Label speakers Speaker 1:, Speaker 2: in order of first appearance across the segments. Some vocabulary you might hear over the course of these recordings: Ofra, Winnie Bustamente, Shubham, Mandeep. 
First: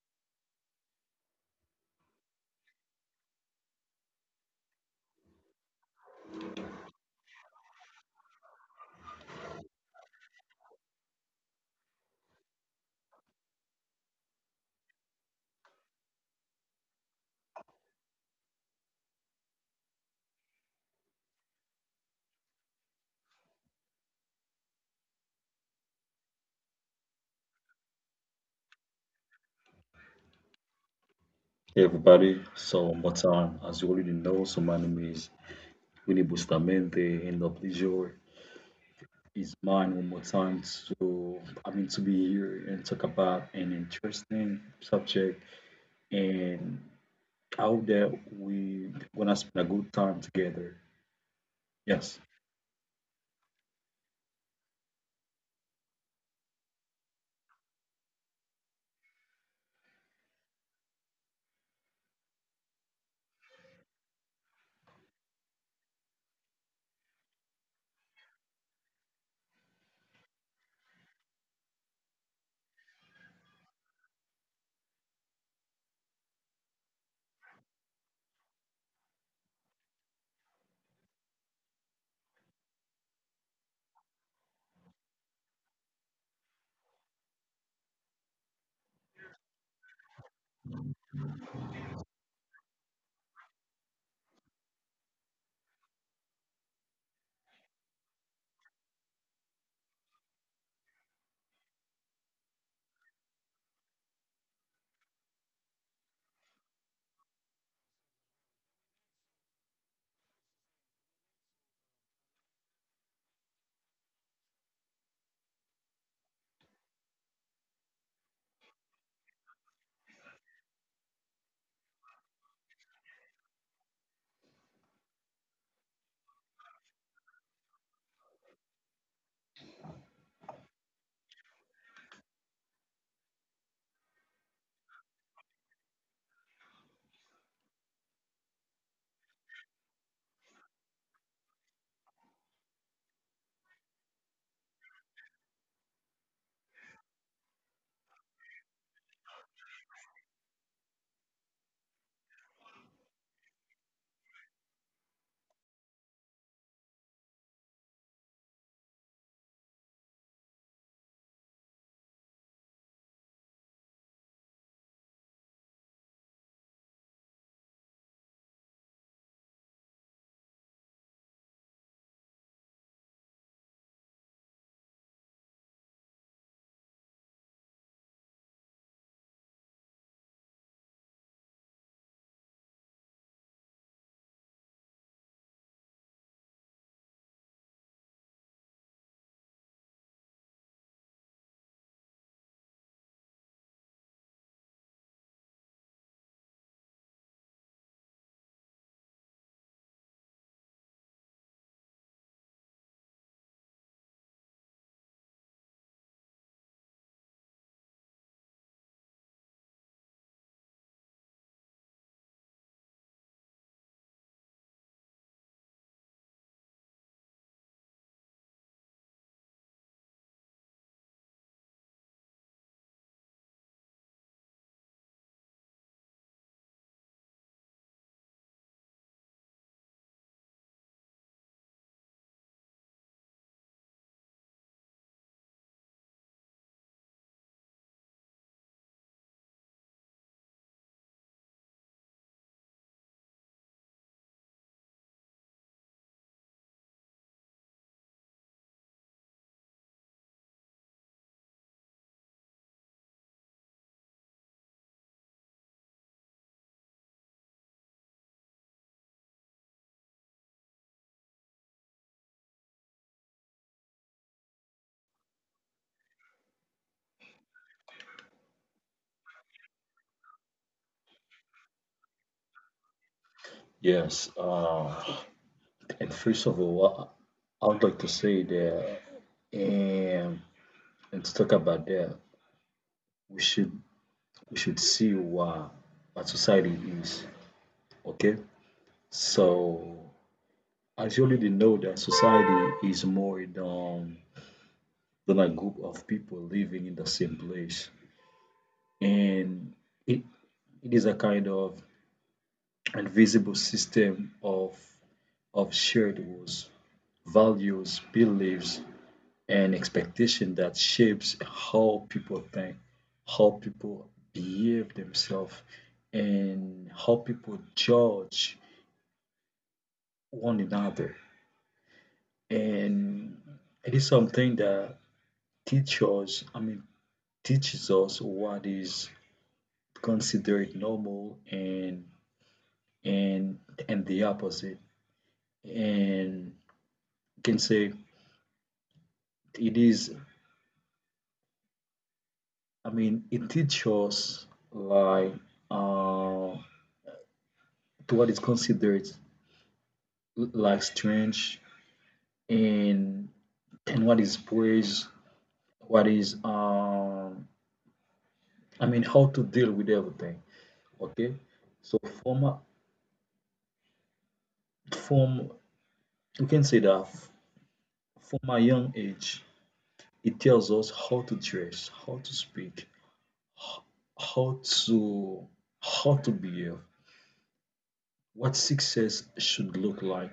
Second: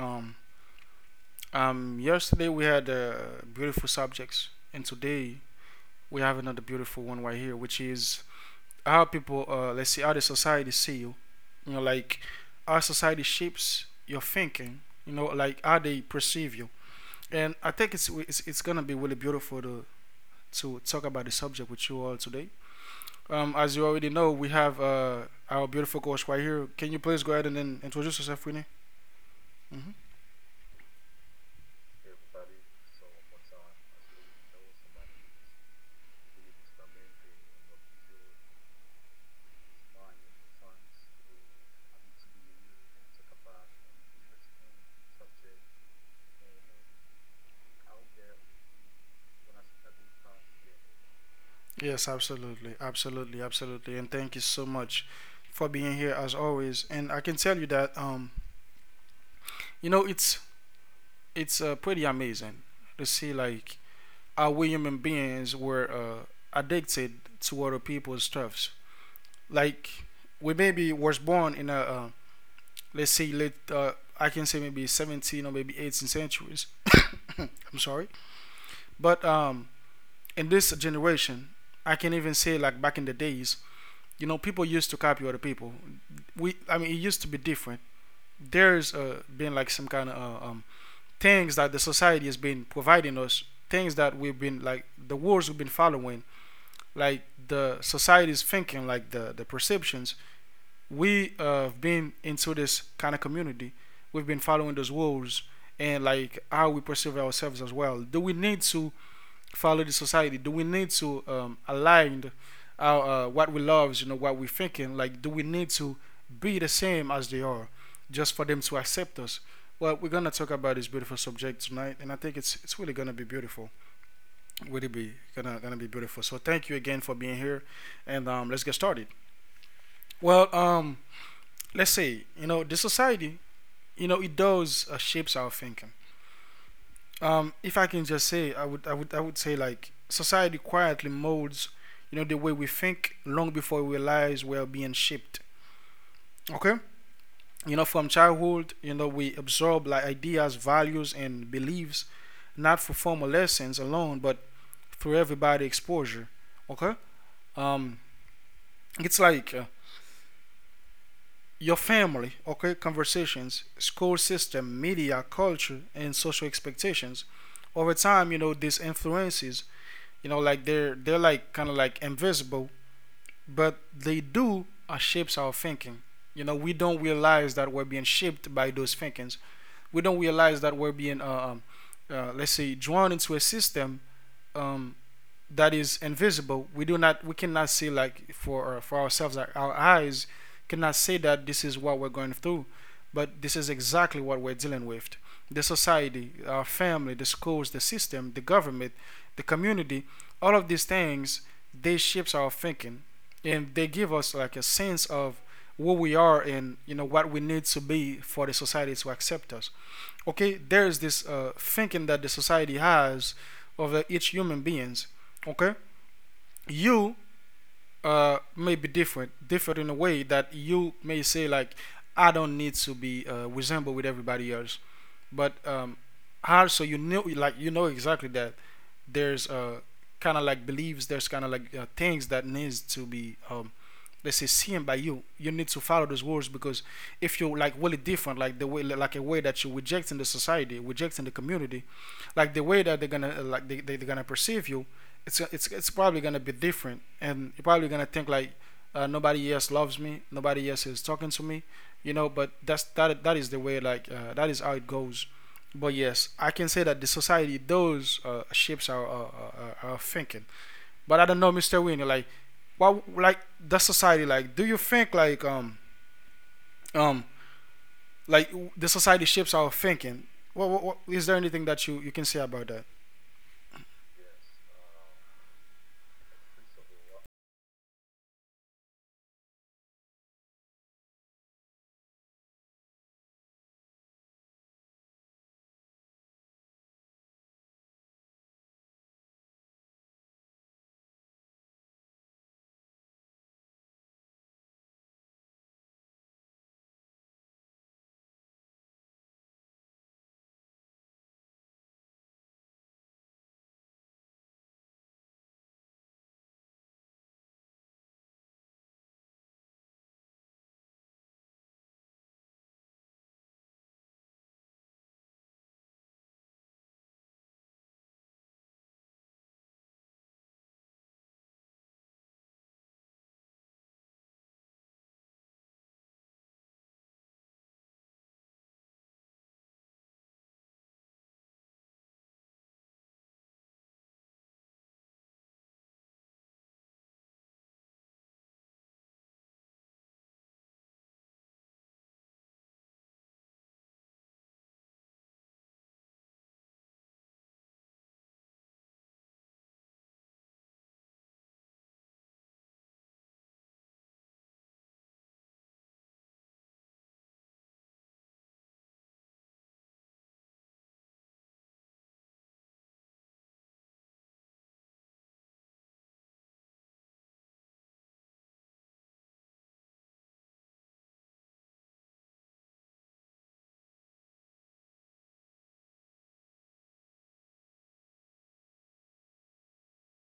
Speaker 1: Yesterday we had beautiful subjects, and today we have another beautiful one right here, which is how people, let's see, how the society see you. You know, like how society shapes your thinking. You know, like how they perceive you. And I think it's gonna be really beautiful to talk about the subject with you all today. As you already know, we have our beautiful coach right here. Can you please go ahead and then introduce yourself, Winnie? hmm
Speaker 2: Hey everybody, so one more time, as you already know, so my name is Winnie Bustamante, and the pleasure is mine one more time to, to be here and talk about an interesting subject, and I hope that we gonna spend a good time together.
Speaker 1: Yes,
Speaker 2: Yes,
Speaker 1: absolutely, absolutely, absolutely, and thank you so much for being here as always. And I can tell you that you know, it's pretty amazing to see like how we human beings were addicted to other people's stuffs. Like we maybe was born in a let's say late I can say maybe 17 or maybe 18 centuries. I'm sorry, but in this generation, I can even say like back in the days, you know, people used to copy other people. I mean, it used to be different. There's been like some kind of uh, um, things that the society has been providing us, things that we've been like the wars we've been following, like the society's thinking, like the perceptions. We have been into this kind of community. We've been following those rules and like how we perceive ourselves as well. Do we need to follow the society? Do we need to align our what we love, you know, what we're thinking? Like, do we need to be the same as they are, just for them to accept us? Well, we're gonna talk about this beautiful subject tonight, and I think it's really gonna be beautiful. Really be gonna gonna be beautiful. So thank you again for being here, and let's get started. Well, let's say you know the society, you know, it does shapes our thinking. If I can just say, I would say like society quietly molds, you know, the way we think long before we realize we're being shaped. Okay, you know, from childhood, you know, we absorb like ideas, values, and beliefs, not for formal lessons alone, but through everybody exposure. Okay, um, it's like your family, okay, conversations, school system, media, culture, and social expectations. Over time, you know, these influences. You know, like they're like kind of like invisible, but they do shapes our thinking. You know, we don't realize that we're being shaped by those thinkings. We don't realize that we're being, let's say, drawn into a system um, that is invisible. We do not, we cannot see like for ourselves. Like our eyes cannot see that this is what we're going through, but this is exactly what we're dealing with. The society, our family, the schools, the system, the government, the community, all of these things they shapes our thinking, and they give us like a sense of who we are and you know what we need to be for the society to accept us. Okay, there's this thinking that the society has of each human beings. Okay, you may be different, different in a way that you may say like, I don't need to be resemble with everybody else, but also you know, like you know exactly that there's kind of like beliefs, there's kind of like things that needs to be let's say seen by you. You need to follow those rules because if you're like really different, like the way like a way that you're rejecting the society, rejecting the community, like the way that they're gonna like they're gonna perceive you, it's probably gonna be different, and you're probably gonna think like nobody else loves me, nobody else is talking to me, you know. But that that is the way like that is how it goes. But yes, I can say that the society those shapes our our thinking. But I don't know, Mr. Winnie, like what like the society like? Do you think um like the society shapes our thinking? What is there anything that you can say about that?
Speaker 2: yes. And first of all, I would like to say that, and to talk about that, we should we should see what society is. Okay, so, as you already know, that society is more than a group of people living in the same place. And it, it is a kind of invisible system of shared rules, values, beliefs, and expectation that shapes how people think, how people behave themselves, and how people judge one another. And it is something that teachers, I mean, teaches us what is considered normal and and the opposite. And you can say it is, I mean, it teaches us like uh, to what is considered like strange and what is praise, what is how to deal with everything. Okay, so from a- from you can say that from a young age, it tells us how to dress, how to speak, how to how to behave, what success should look like,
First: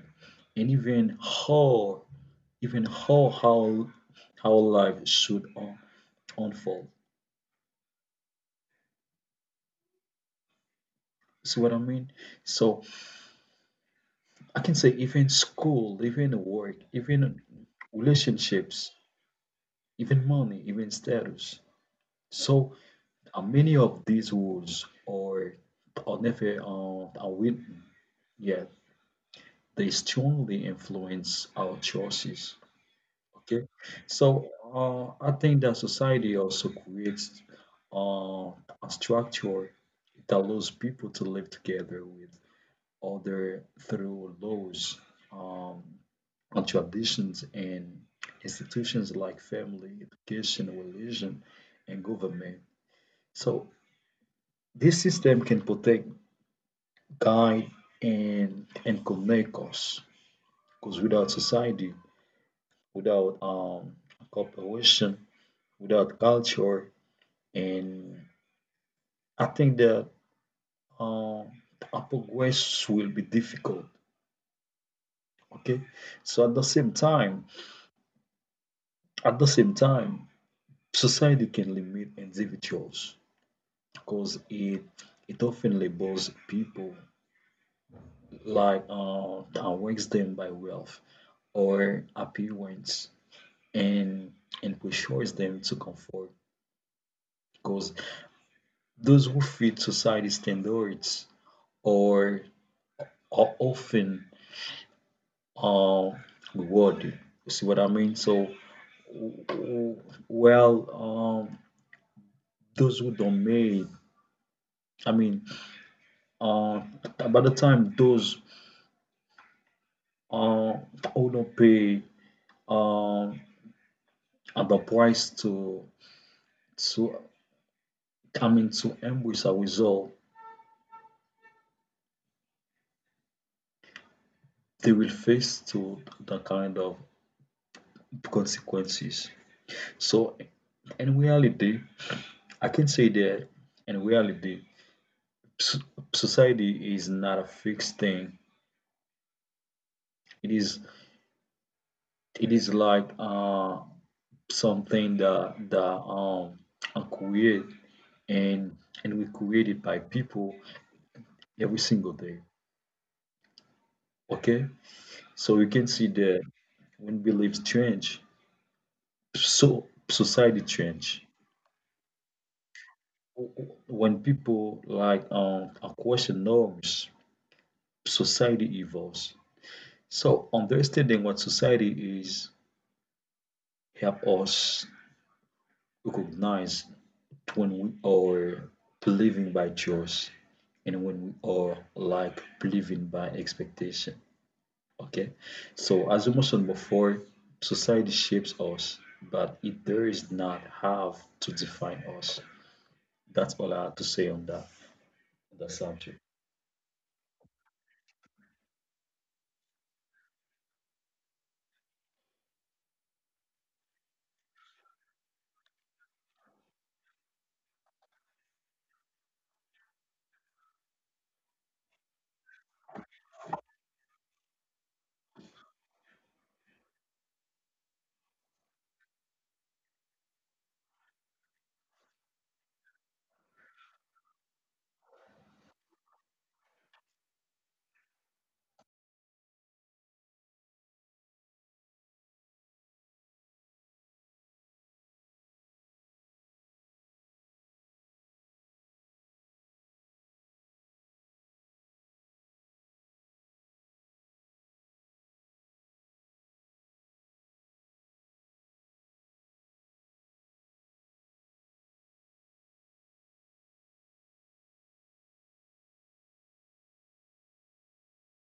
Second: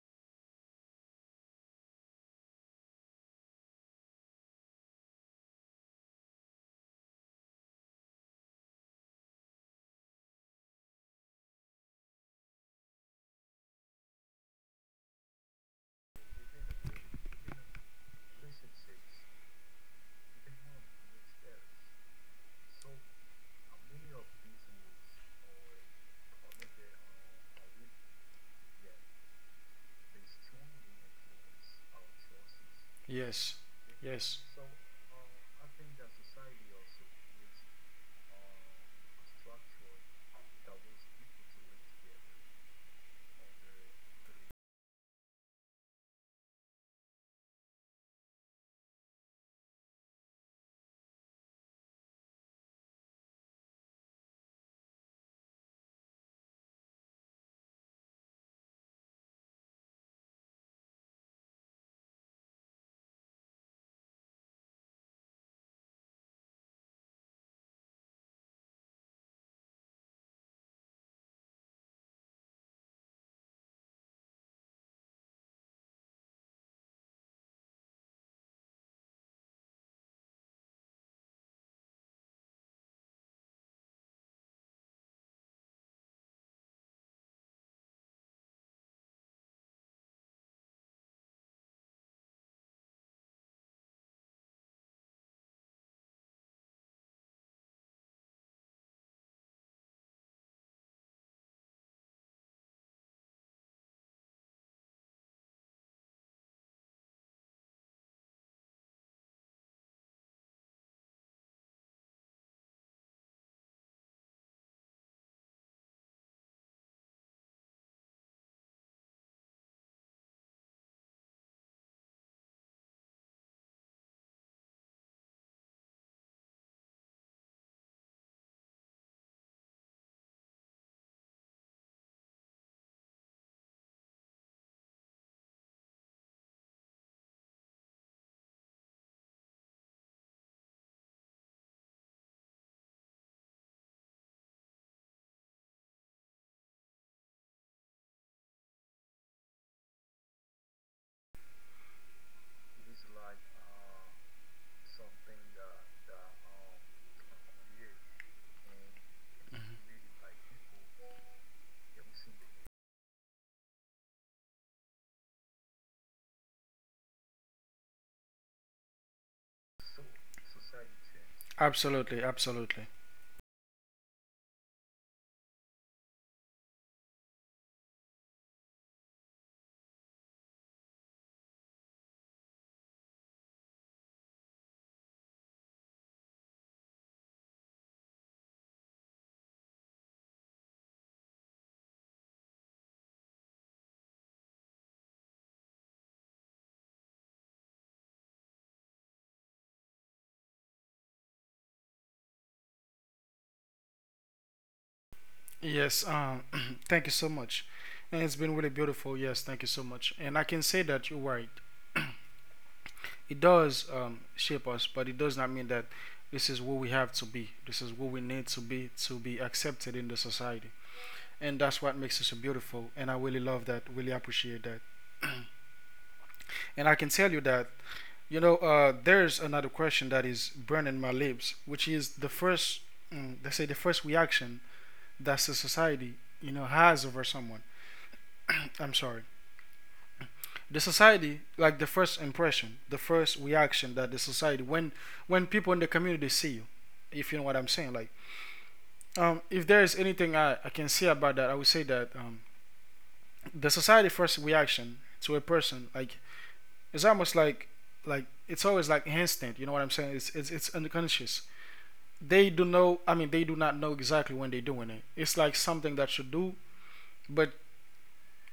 Speaker 2: and even even how how how life unfold. See what I mean? So I can say even school, even work, even relationships, even money, even status. So many of these rules are never and unwritten, yet they strongly influence our choices.
Speaker 1: Yes,
Speaker 2: Okay, so
Speaker 1: yes,
Speaker 2: I think that society also creates uh, a structure that allows people to live together with other through laws, um, and traditions, and institutions like family, education, religion, and government. So this system can protect, guide, and connect us. Because without society, without cooperation, without culture, and I think that um our progress will be difficult. Okay, so at the same time, society can limit individuals because it often labels people like that ranks them by wealth or appearance and and pressures them to conform because those who fit society standards are, are often uh, rewarded. You see what I mean? So, w- w- well, um, those who don't make, I mean, uh, by the time those uh, who don't pay um, at the price to to come in to embrace a result, they will face to the kind of consequences. So, in reality, I can say that in reality, s- society is not a fixed thing. It is it is like something that are create and and we created by people every single day. Okay, so we can see that when beliefs change, so society change.
Speaker 1: absolutely, absolutely.
Speaker 2: When people like are question norms, society evolves. So understanding what society is help us recognize when we are believing by choice and when we are like believing by expectation. Okay. So as we mentioned before, society shapes us, but it does not have to define us. That's all I have to say on that
Speaker 1: Yes,
Speaker 2: subject.
Speaker 1: thank you so much. And it's been really beautiful. Yes, thank you so much. And I can say that you're right. It does shape us, but it does not mean that this is what we have to be. This is what we need to be accepted in the society. And that's what makes us so beautiful. And I really love that, really appreciate that. And I can tell you that, you know, there's another question that is burning my lips, which is the first, they say, the first reaction that the society, you know, has over someone. I'm sorry, the society like the first impression, the first reaction that the society when people in the community see you, if you know what I'm saying, like if there is anything I can say about that, I would say that the society first reaction to a person, like it's almost like it's always like instant, you know what I'm saying, it's unconscious. They do know, I mean, they do not know exactly when they're doing it. It's like something that you do, but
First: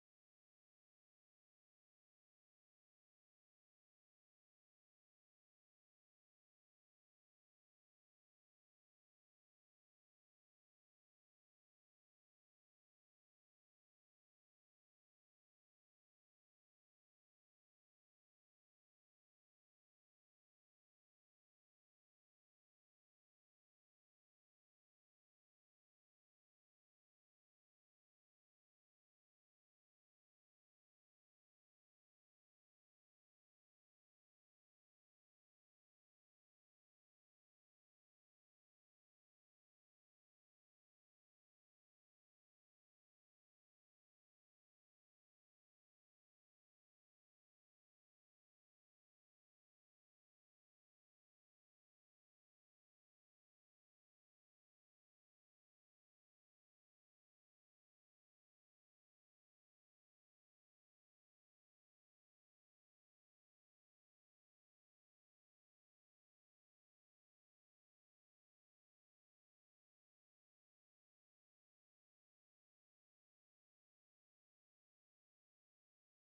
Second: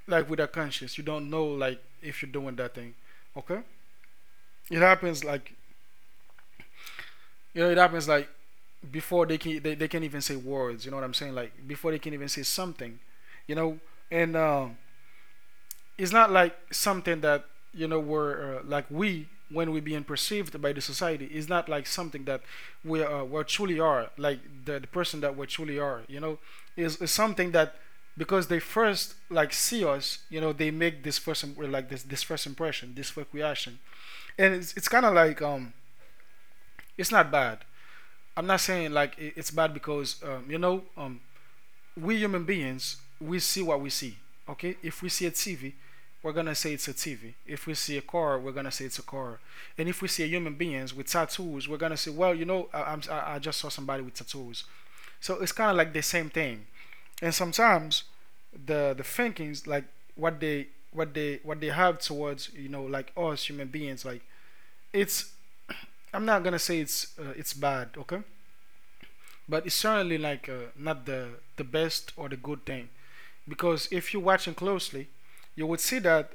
Speaker 1: like without conscious, you don't know like if you're doing that thing. Okay, it happens like, you know it happens like before they can they can even say words, you know what I'm saying, like before they can even say something, you know. And it's not like something that, you know, we're like we when we're being perceived by the society is not like something that we truly are, like the person that we truly are, you know, is something that because they first like see us, you know they make this first, like this first impression, this first reaction. And it's kind of like it's not bad. I'm not saying like it's bad because you know, we human beings, we see what we see. Okay? If we see a TV, we're gonna say it's a TV. If we see a car, we're gonna say it's a car. And if we see a human beings with tattoos, we're gonna say, well, you know, I just saw somebody with tattoos. So it's kind of like the same thing. And sometimes the thinkings like what they what they have towards, you know, like us human beings like, it's I'm not gonna say it's bad, okay? But it's certainly like not the best or the good thing because if you're watching closely, you would see that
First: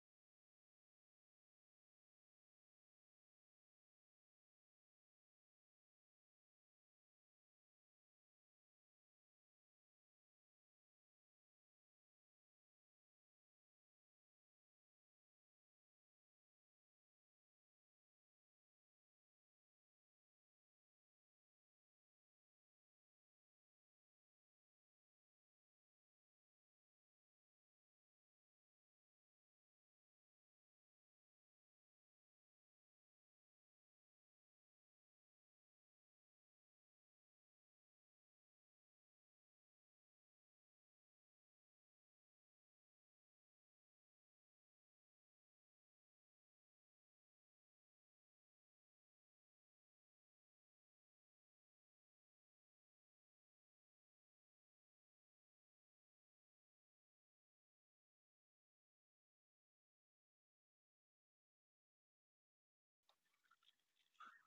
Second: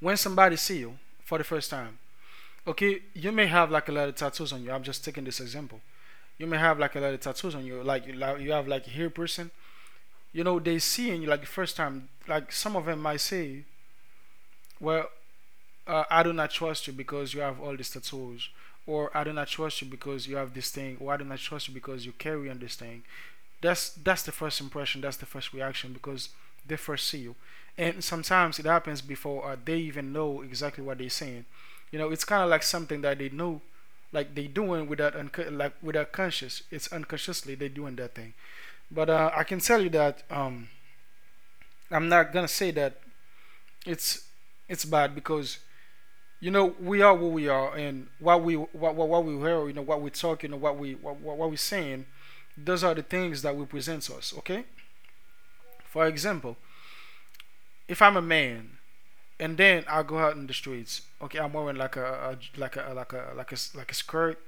Speaker 1: when somebody see you for the first time, okay, you may have like a lot of tattoos on you. I'm just taking this example. You may have like a lot of tattoos on you, like you have like a hair person. You know, they seeing you like the first time. Like some of them might say, "Well, I do not trust you because you have all these tattoos," or "I do not trust you because you have this thing," or "I do not trust you because you carry on this thing." That's the first impression, that's the first reaction because they first see you. And sometimes it happens before they even know exactly what they're saying, you know. It's kind of like something that they know, like they doing without like without conscious, it's unconsciously they doing that thing. But I can tell you that I'm not gonna say that it's it's bad because, you know, we are who we are and what we what we hear, you know what we talk, you know what we we saying, those are the things that we present us. Okay, for example, if I'm a man and then I go out in the streets, okay, I'm wearing like a like a like a like a like a skirt,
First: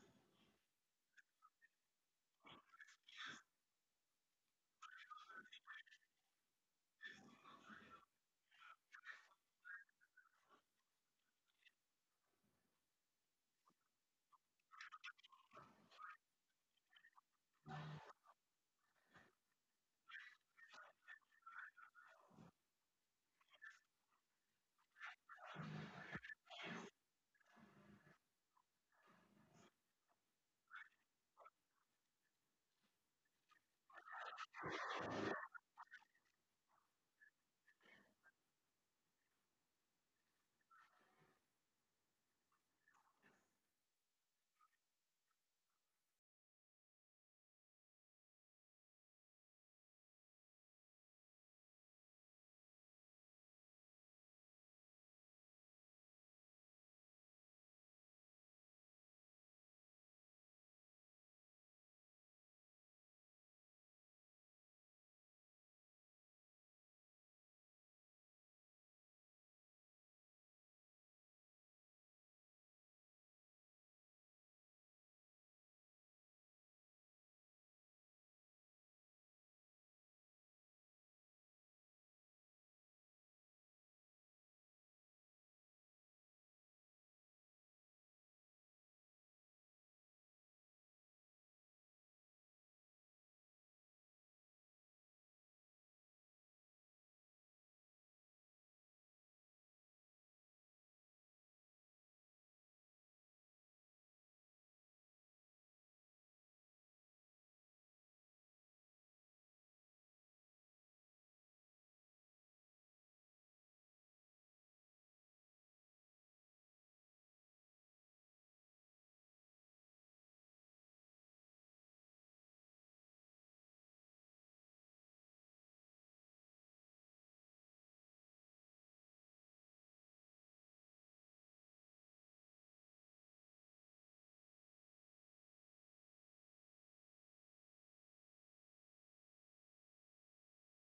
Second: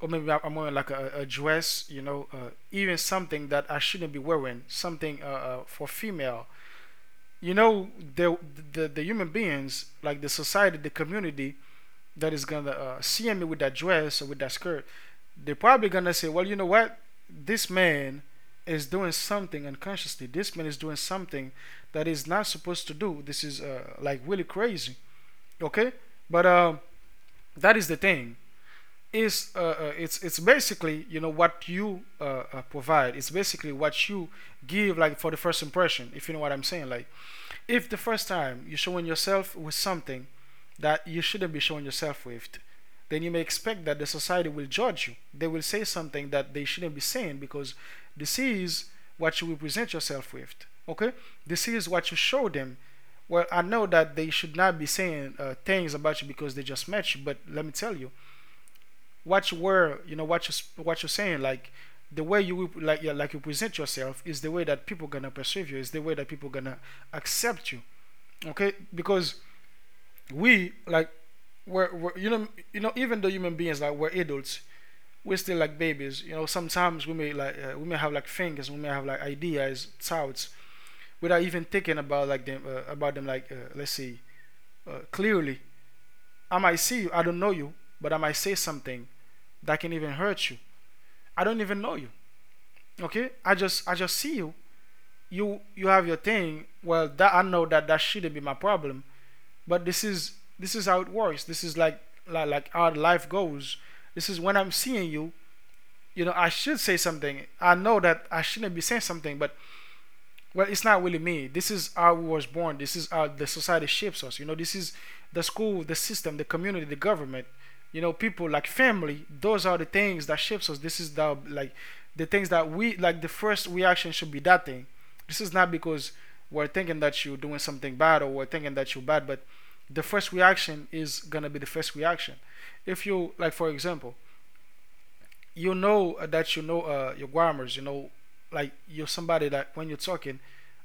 Speaker 1: or maybe I'm wearing like a dress, you know, even something that I shouldn't be wearing, something for female. You know, the, the human beings, like the society, the community that is gonna see me with that dress or with that skirt, they're probably gonna say, well, you know what? This man is doing something unconsciously. This man is doing something that is not supposed to do. This is like really crazy. Okay, but that is the thing. Is it's basically what you provide. It's basically what you give, like, for the first impression. If you know what I'm saying, like, if the first time you're showing yourself with something that you shouldn't be showing yourself with, then you may expect that the society will judge you. They will say something that they shouldn't be saying because this is what you represent yourself with. Okay? This is what you show them. Well, I know that they should not be saying things about you because they just met you, but let me tell you, what you were, what you're saying, like the way you, like, yeah, like, you present yourself is the way that people gonna perceive you. Is the way that people gonna accept you, okay, because we like we're even though human beings, like, we're adults, we're still like babies, sometimes we may have, like, things, we may have, like, ideas, thoughts, without even thinking about like them about them, like, let's see, clearly. I might see you, I don't know you, but I might say something that can even hurt you. I don't even know you. Okay, I just see you. You have your thing. Well, that I know that that shouldn't be my problem, but this is how it works. This is like, like how life goes. This is when I'm seeing you, you know, I should say something. I know that I shouldn't be saying something, but well, it's not really me. This is how we was born. This is how the society shapes us, you know. This is the school, the system, the community, the government, you know, people like family. Those are the things that shapes us. This is, the like, the things that we, like, the first reaction should be that thing. This is not because we're thinking that you're doing something bad, or we're thinking that you're bad, but the first reaction is gonna be the first reaction. If you, like, for example, that your grammars. You know, like you're somebody that when you're talking,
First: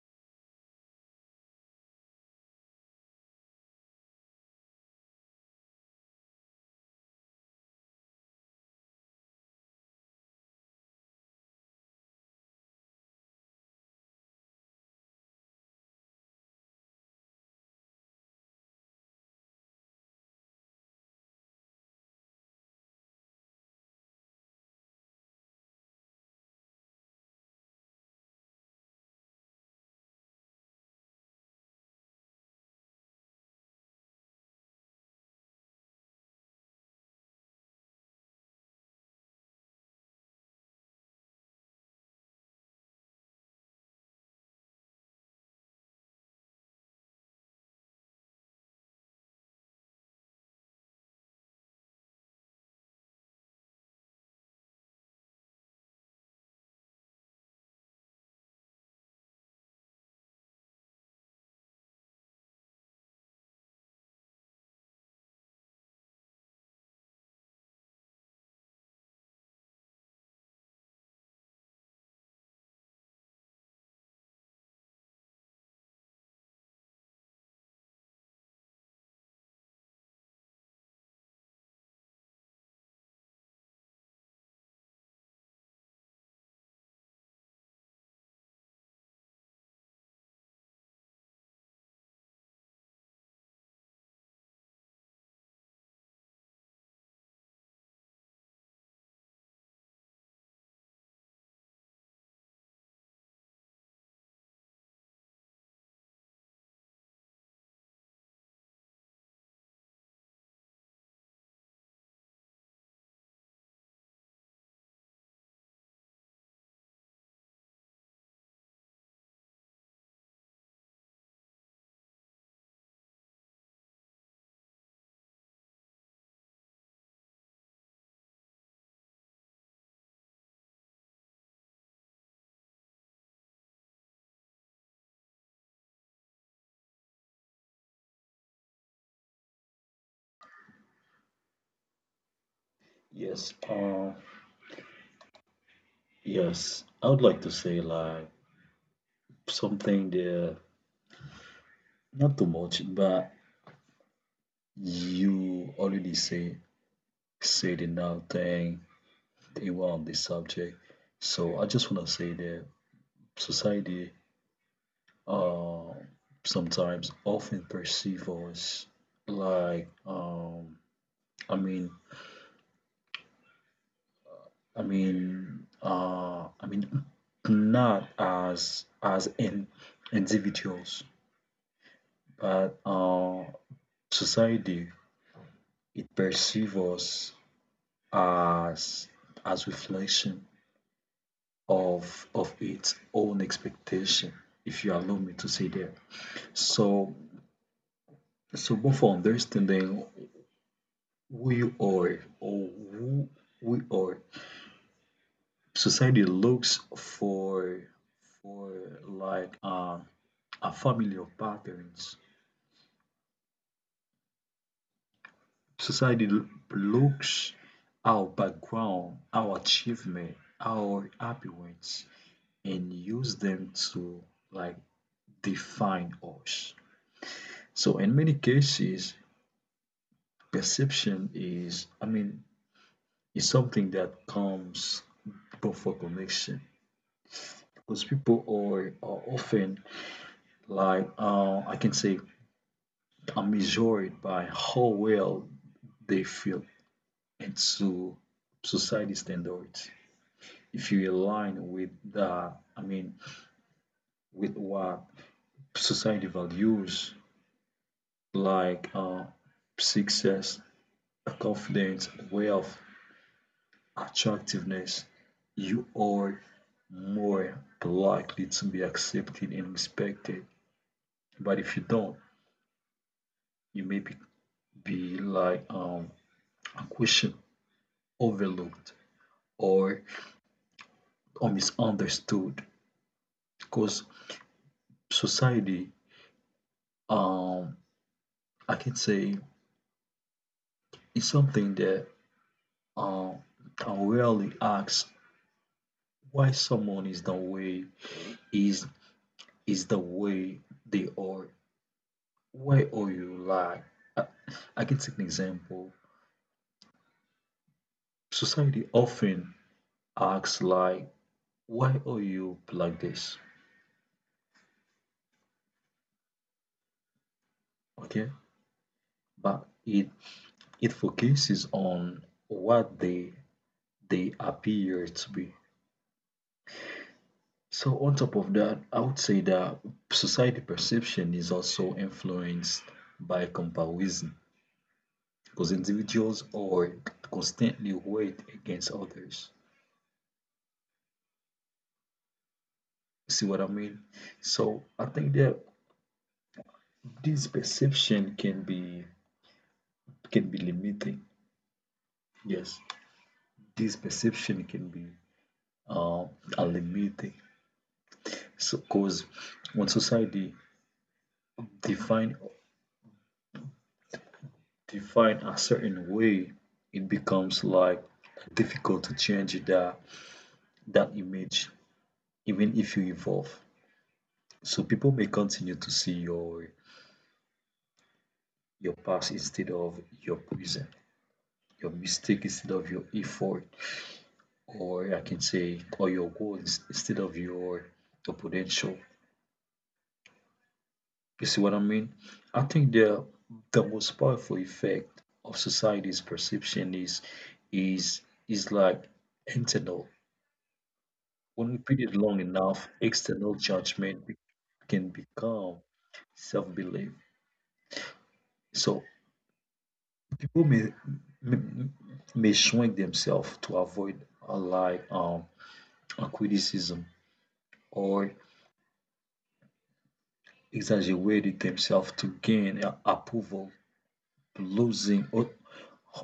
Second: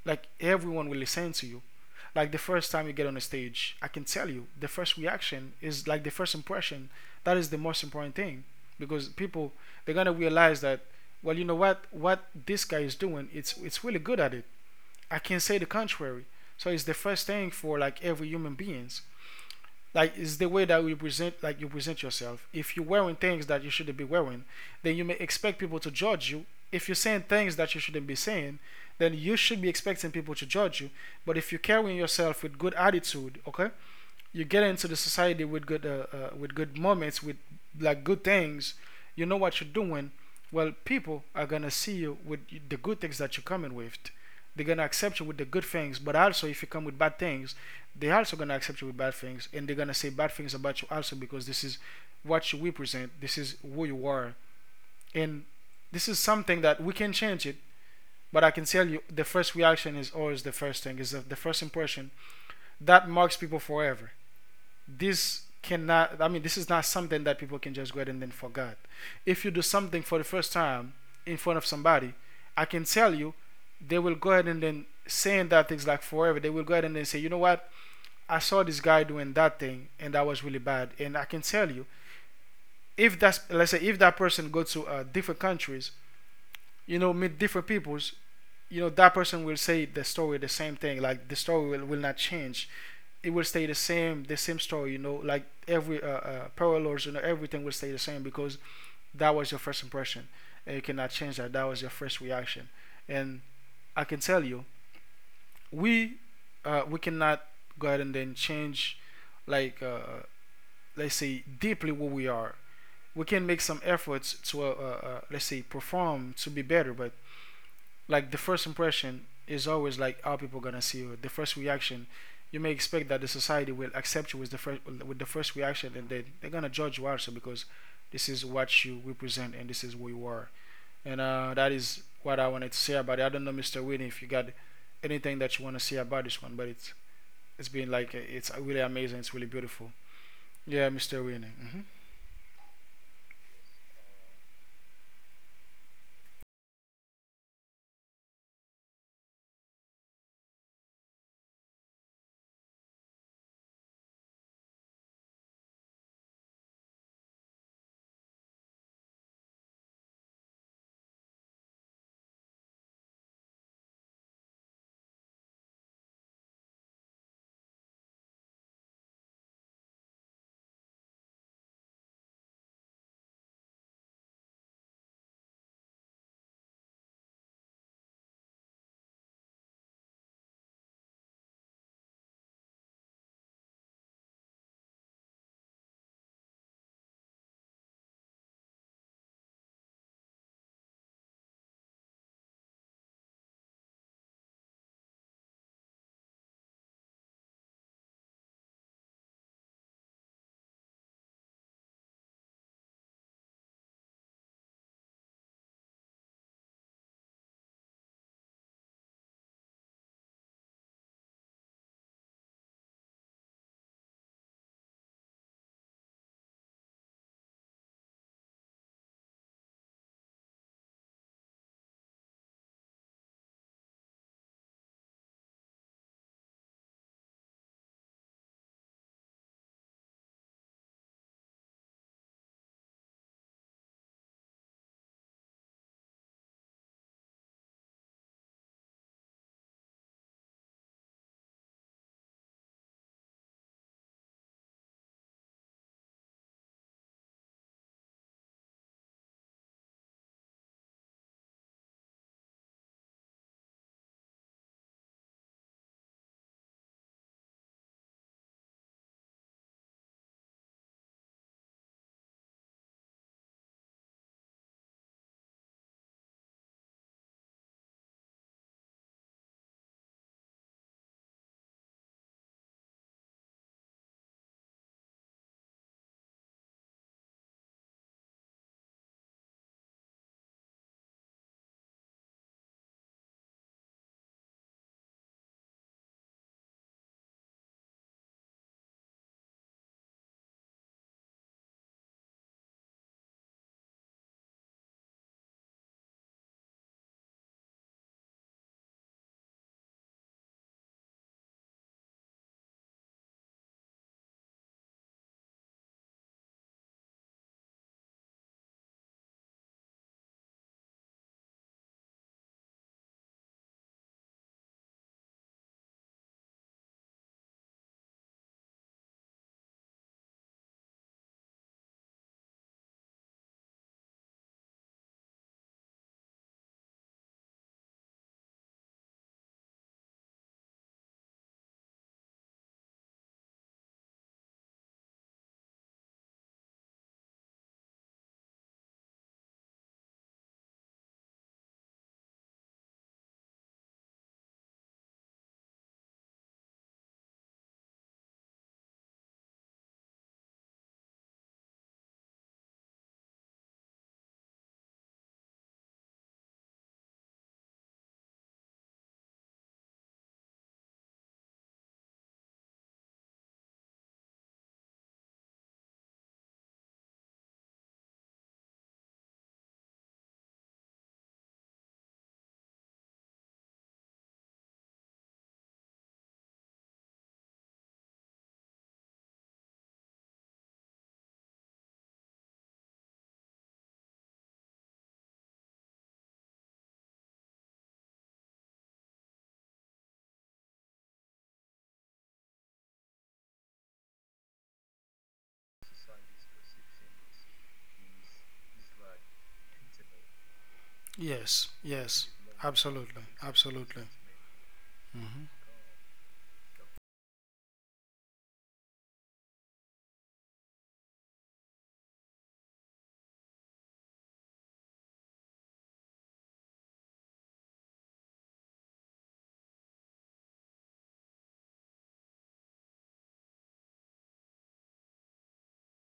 Speaker 1: like, everyone will listen to you. Like the first time you get on a stage, I can tell you the first reaction is like the first impression. That is the most important thing because people, they're gonna realize that, well, you know what, this guy is doing, it's really good at it. I can not say the contrary. So it's the first thing for like every human beings. Like, it's the way that you present yourself. If you're wearing things that you shouldn't be wearing, then you may expect people to judge you. If you're saying things that you shouldn't be saying, then you should be expecting people to judge you. But if you're carrying yourself with good attitude, okay, you get into the society with good moments, with, like, good things. You know what you're doing. Well, people are gonna see you with the good things that you're coming with. They're gonna accept you with the good things, but also if you come with bad things, they're also gonna accept you with bad things, and they're gonna say bad things about you also because this is what you represent, this is who you are. And this is something that we can change it. But I can tell you the first reaction is always the first thing, is the first impression that marks people forever. This cannot, I mean, this is not something that people can just go ahead and then forget. If you do something for the first time in front of somebody, I can tell you they will go ahead and then saying that things like forever. They will go ahead and then say, you know what, I saw this guy doing that thing and that was really bad. And I can tell you, if that's, let's say, if that person go to different countries, you know, meet different peoples, you know, that person will say the story, the same thing. Like the story will not change. It will stay the same, the same story, you know, like every parallels, you know, everything will stay the same because that was your first impression, and you cannot change that. That was your first reaction. And I can tell you we we cannot go ahead and then change, like, let's say, deeply what we are. We can make some efforts to let's say perform to be better, but like the first impression is always like how people gonna see you. The first reaction, you may expect that the society will accept you with the first reaction, and then they're gonna judge you also because this is what you represent and this is who you are. And that is what I wanted to say about it. I don't know, Mr. Whitney, if you got anything that you want to say about this one, but it's been like it's really amazing. It's really beautiful. Yeah, Mr. Whitney. Hmm.
Speaker 2: Yes. Uh, yes. I would like to say like something there, not too much, but you already say said enough thing around this subject. So I just want to say that society uh, sometimes often perceive us like I mean I mean uh, I mean not as in individuals, but society it perceives us as as reflection of its own expectation, if you allow me to say that. So but for understanding who you are or who we are, society looks for like a family of patterns. Society looks our background, our achievement, our appearance, and use them to like define us. So in many cases, perception is, is something that comes before connection because people are often like, are measured by how well they feel into society standards. If you align with the, with what society values, like success, confidence, wealth, attractiveness, you are more likely to be accepted and respected. But if you don't, you may be like a question overlooked or, or misunderstood because society, um, I can say, is something that um, can rarely ask why someone is is the way they are. Why are you like? I, I can take an example. Society often asks like why are you like this? Okay, but it focuses on what they appear to be. So on top of that, I would say that society perception is also influenced by comparison because individuals are constantly weighed against others. See what I mean? So I think that this perception can be limiting. Yes, this perception can be uh, a limiting. So, because when society define define a certain way, it becomes like difficult to change that image, even if you evolve. So people may continue to see your past instead of your present, your mistake instead of your effort, or I can say, or your goals instead of your potential. You see what I mean? I think the most powerful effect of society's perception is is is like internal. When
Speaker 1: Yes,
Speaker 2: repeated
Speaker 1: yes,
Speaker 2: long enough,
Speaker 1: absolutely,
Speaker 2: external
Speaker 1: absolutely.
Speaker 2: judgment can
Speaker 1: Hmm.
Speaker 2: become self-belief. So people may, may shrink themselves to avoid a like um a criticism or exaggerated themselves to gain approval, losing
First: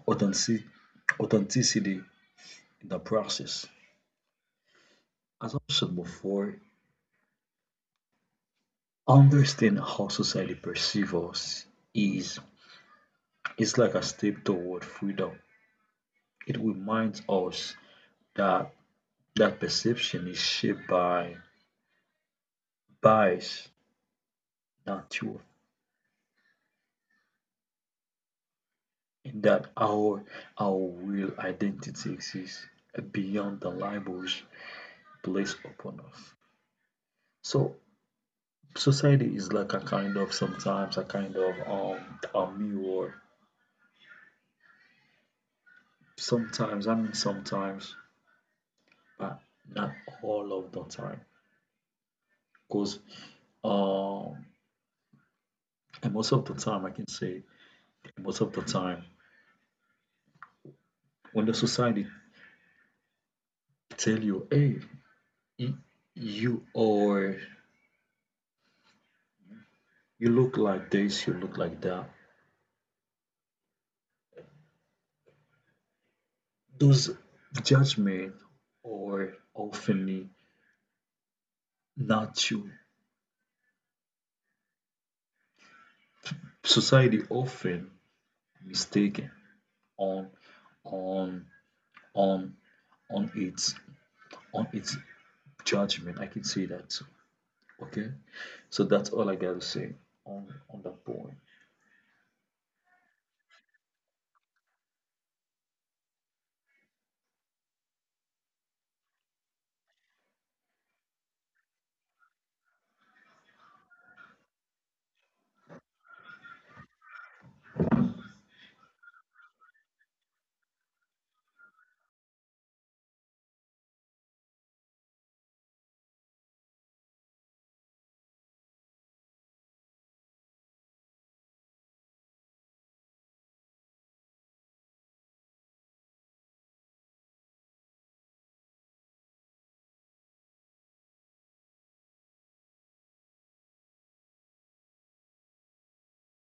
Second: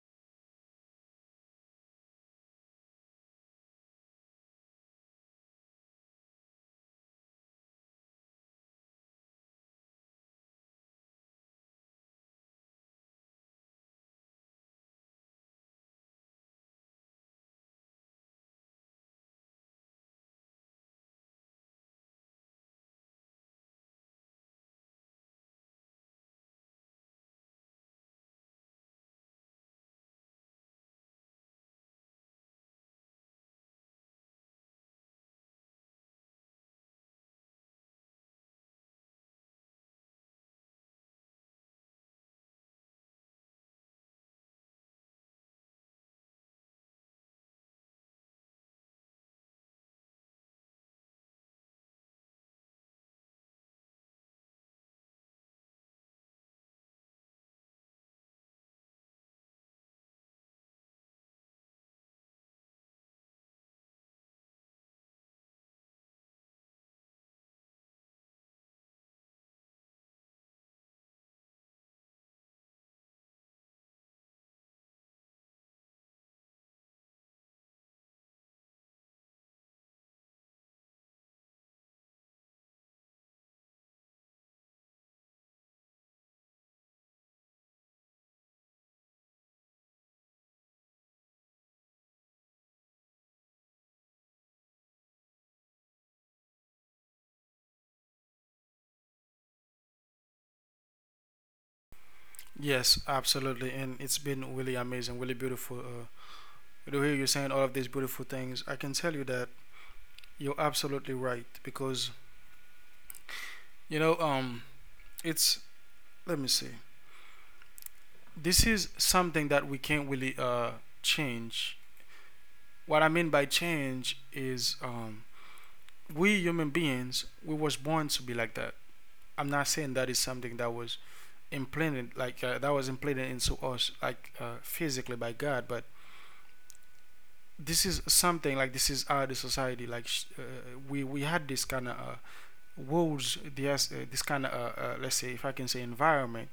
Speaker 2: authentic- authenticity in the process. As I said before, understanding how society perceives us is is like a step toward freedom. It reminds us that that perception is shaped by bias, not truth, and that our real identity exists beyond the labels placed upon us. So society is like a kind of sometimes a kind of a mirror. Sometimes, sometimes, but not all of the time, because uh, and most of the time I can say most of the time when the society tell you, hey you, or you look like this, you look like that, those judgment or often not true. Society often mistaken on on on on its on its judgment, I can say that. Okay, so that's all I gotta say on that point.
Speaker 1: Yes, absolutely, and it's been really amazing, really beautiful. To hear you saying all of these beautiful things, I can tell you that you're absolutely right because, you know, it's, let me see. This is something that we can't really change. What I mean by change is, we human beings, we was born to be like that. I'm not saying that is something that was implanted, like, that was implanted into us, like, physically by God. But this is something, like this is our society, like, we had this kind of, rules, this, this kind of, let's say, if I can say, environment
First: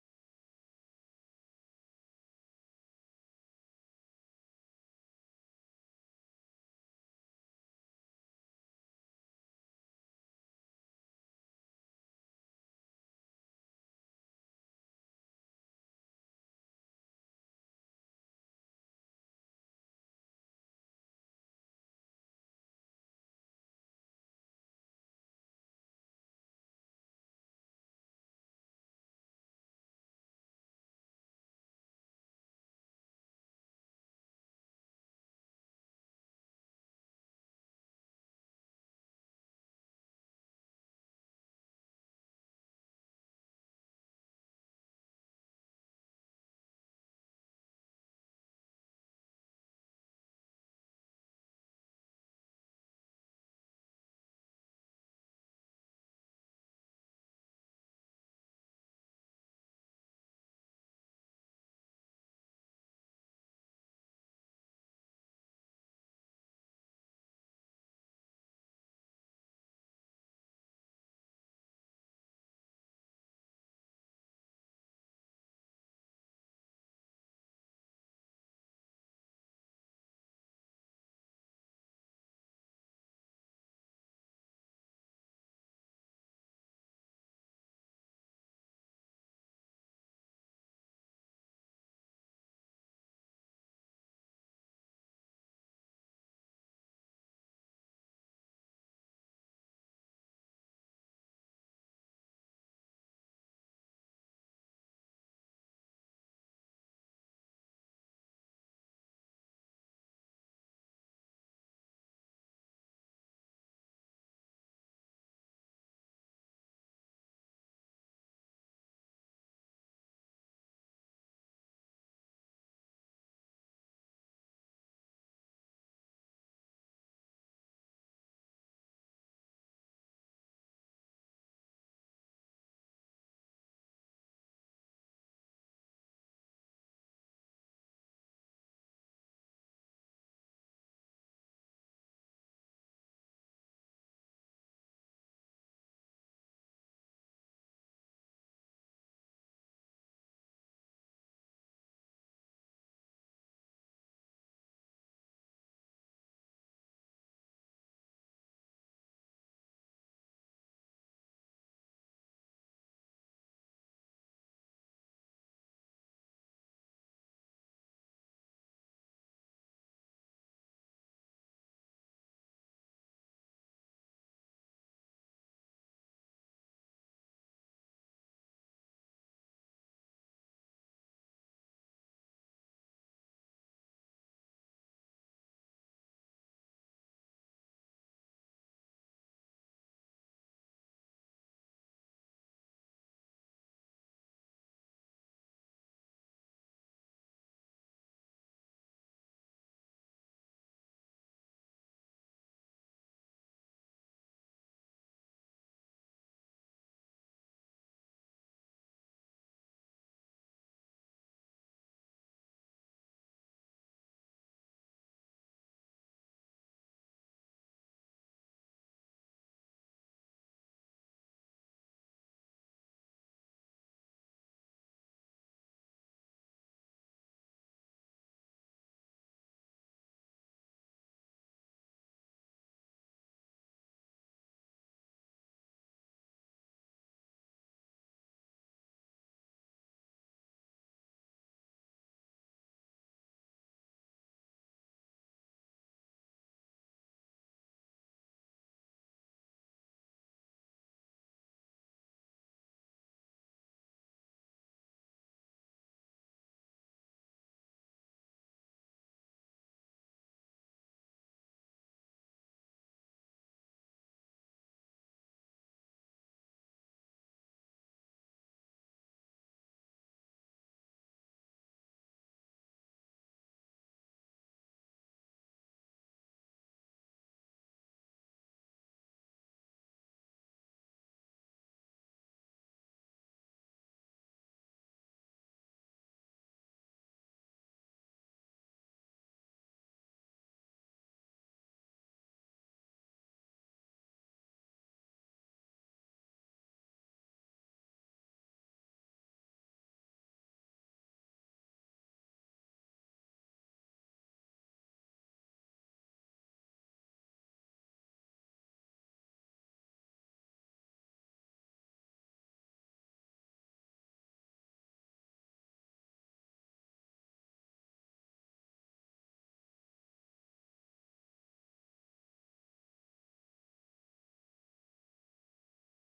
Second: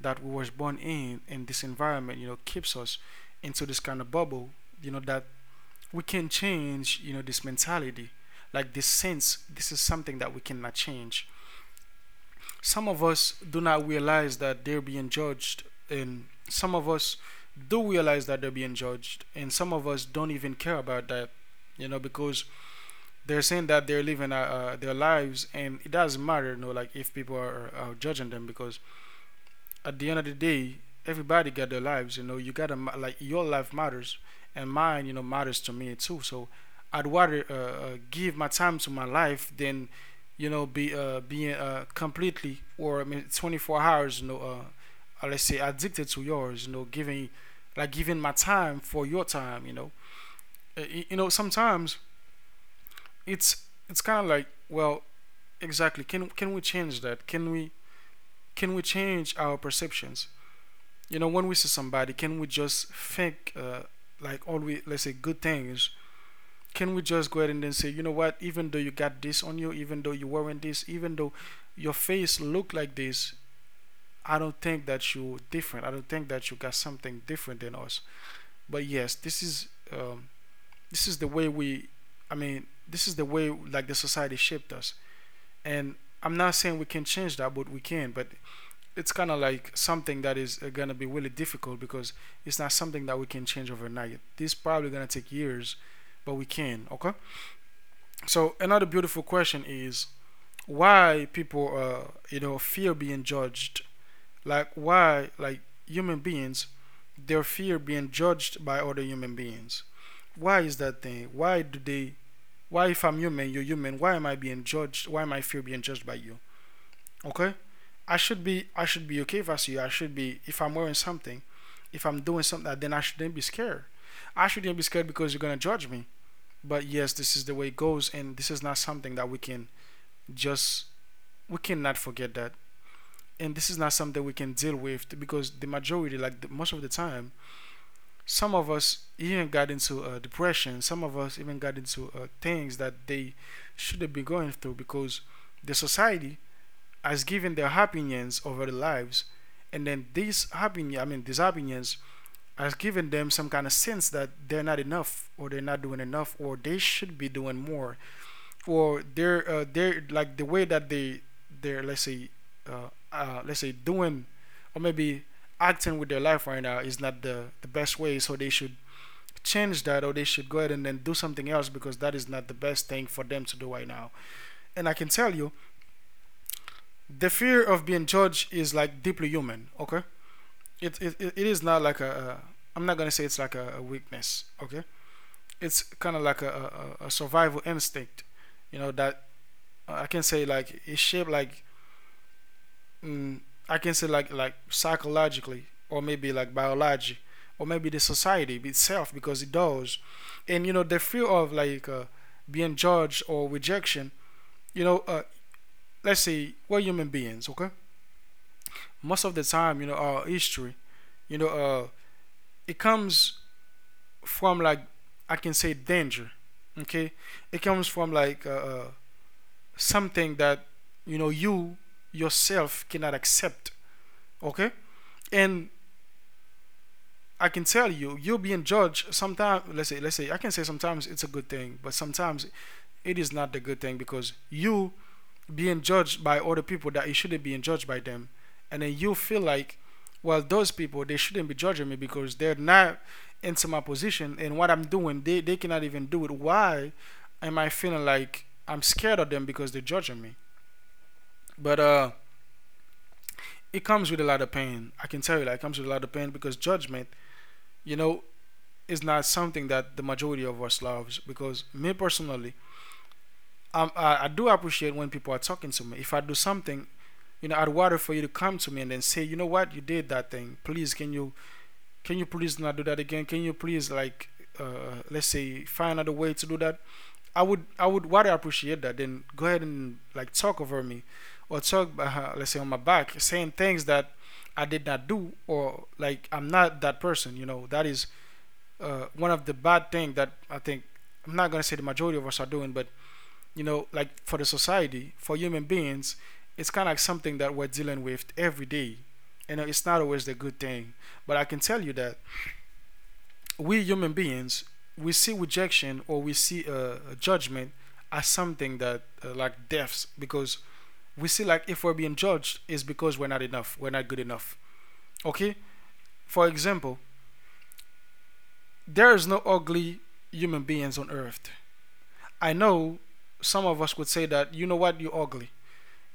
Speaker 1: that we was born in. And this environment, you know, keeps us into this kind of bubble, you know, that we can change, you know, this mentality, like this sense. This is something that we cannot change. Some of us do not realize that they're being judged, and some of us do realize that they're being judged, and some of us don't even care about that, you know, because they're saying that they're living their lives, and it doesn't matter, you know, like if people are judging them, because at the end of the day, everybody got their lives. You know, you gotta, like, your life matters, and mine, you know, matters to me too. So I'd rather give my time to my life than, you know, be being completely, or I mean 24 hours, you know, let's say addicted to yours, you know, giving like giving my time for your time, you know. Uh, you know, sometimes it's it's kind of like, well, exactly, can we change that? Can we change our perceptions? You know, when we see somebody, can we just think, like, all we, let's say, good things. Can we just go ahead and then say, you know what, even though you got this on you, even though you wearing this, even though your face look like this, I don't think that you are different. I don't think that you got something different than us. But yes, this is, this is the way we, I mean, this is the way like the society shaped us. And I'm not saying we can change that, but we can. But it's kind of like something that is, gonna be really difficult because it's not something that we can change overnight. This is probably gonna take years, but we can. Okay. So another beautiful question is, why people fear being judged. Like, why, like, human beings, they fear being judged by other human beings. Why is that thing? Why do they? Why, if I'm human, you're human. Why am I being judged? Why am I fear being judged by you? Okay, I should be okay if I see you. I should be, if I'm wearing something, if I'm doing something, then I shouldn't be scared. I shouldn't be scared because you're gonna judge me. But yes, this is the way it goes, and this is not something that we can just, we cannot forget that. And this is not something we can deal with because the majority, like, most of the time, some of us even got into depression. Some of us even got into things that they shouldn't be going through because the society has given their opinions over their lives, and then these opinions has given them some kind of sense that they're not enough, or they're not doing enough, or they should be doing more, or they're like the way that they they're let's say doing, or maybe acting with their life right now is not the best way, so they should change that or they should go ahead and then do something else because that is not the best thing for them to do right now. And I can tell you the fear of being judged is like deeply human. Okay, it is not like a, I'm not gonna say it's like a weakness. Okay, it's kind of like a survival instinct. You know that, I can say like it's shaped like, mm, I can say like psychologically or maybe like biology, or maybe the society itself, because it does. And you know the fear of like, being judged or rejection, you know uh, let's say we're human beings. Okay, most of the time, you know, our history, you know uh, it comes from like, I can say, danger. Okay, it comes from like, something that, you know, you yourself cannot accept. Okay. And I can tell you you're being judged sometimes. Let's say I can say sometimes it's a good thing, but sometimes it is not the good thing, because you being judged by other people that you shouldn't be judged by them, and then you feel like, well, those people they shouldn't be judging me because they're not into my position, and what I'm doing, they cannot even do it. Why am I feeling like I'm scared of them because they're judging me? But it comes with a lot of pain. I can tell you that it comes with a lot of pain, because judgment, you know, is not something that the majority of us loves. Because me personally, I do appreciate when people are talking to me. If I do something, you know, I'd rather for you to come to me and then say, you know what, you did that thing, please, can you, can you please not do that again, can you please like, let's say, find another way to do that. I would rather appreciate that than go ahead and like talk over me, or talk, let's say, on my back, saying things that I did not do, or like I'm not that person. You know, that is one of the bad things that I think. I'm not going to say the majority of us are doing, but you know, like for the society, for human beings, it's kind of like something that we're dealing with every day. You know, it's not always the good thing. But I can tell you that we human beings, we see rejection, or we see a judgment as something that, like deaths, because we see like if we're being judged it's because we're not enough, we're not good enough. Okay? For example, there is no ugly human beings on earth. I know some of us would say that, you know what, you're ugly,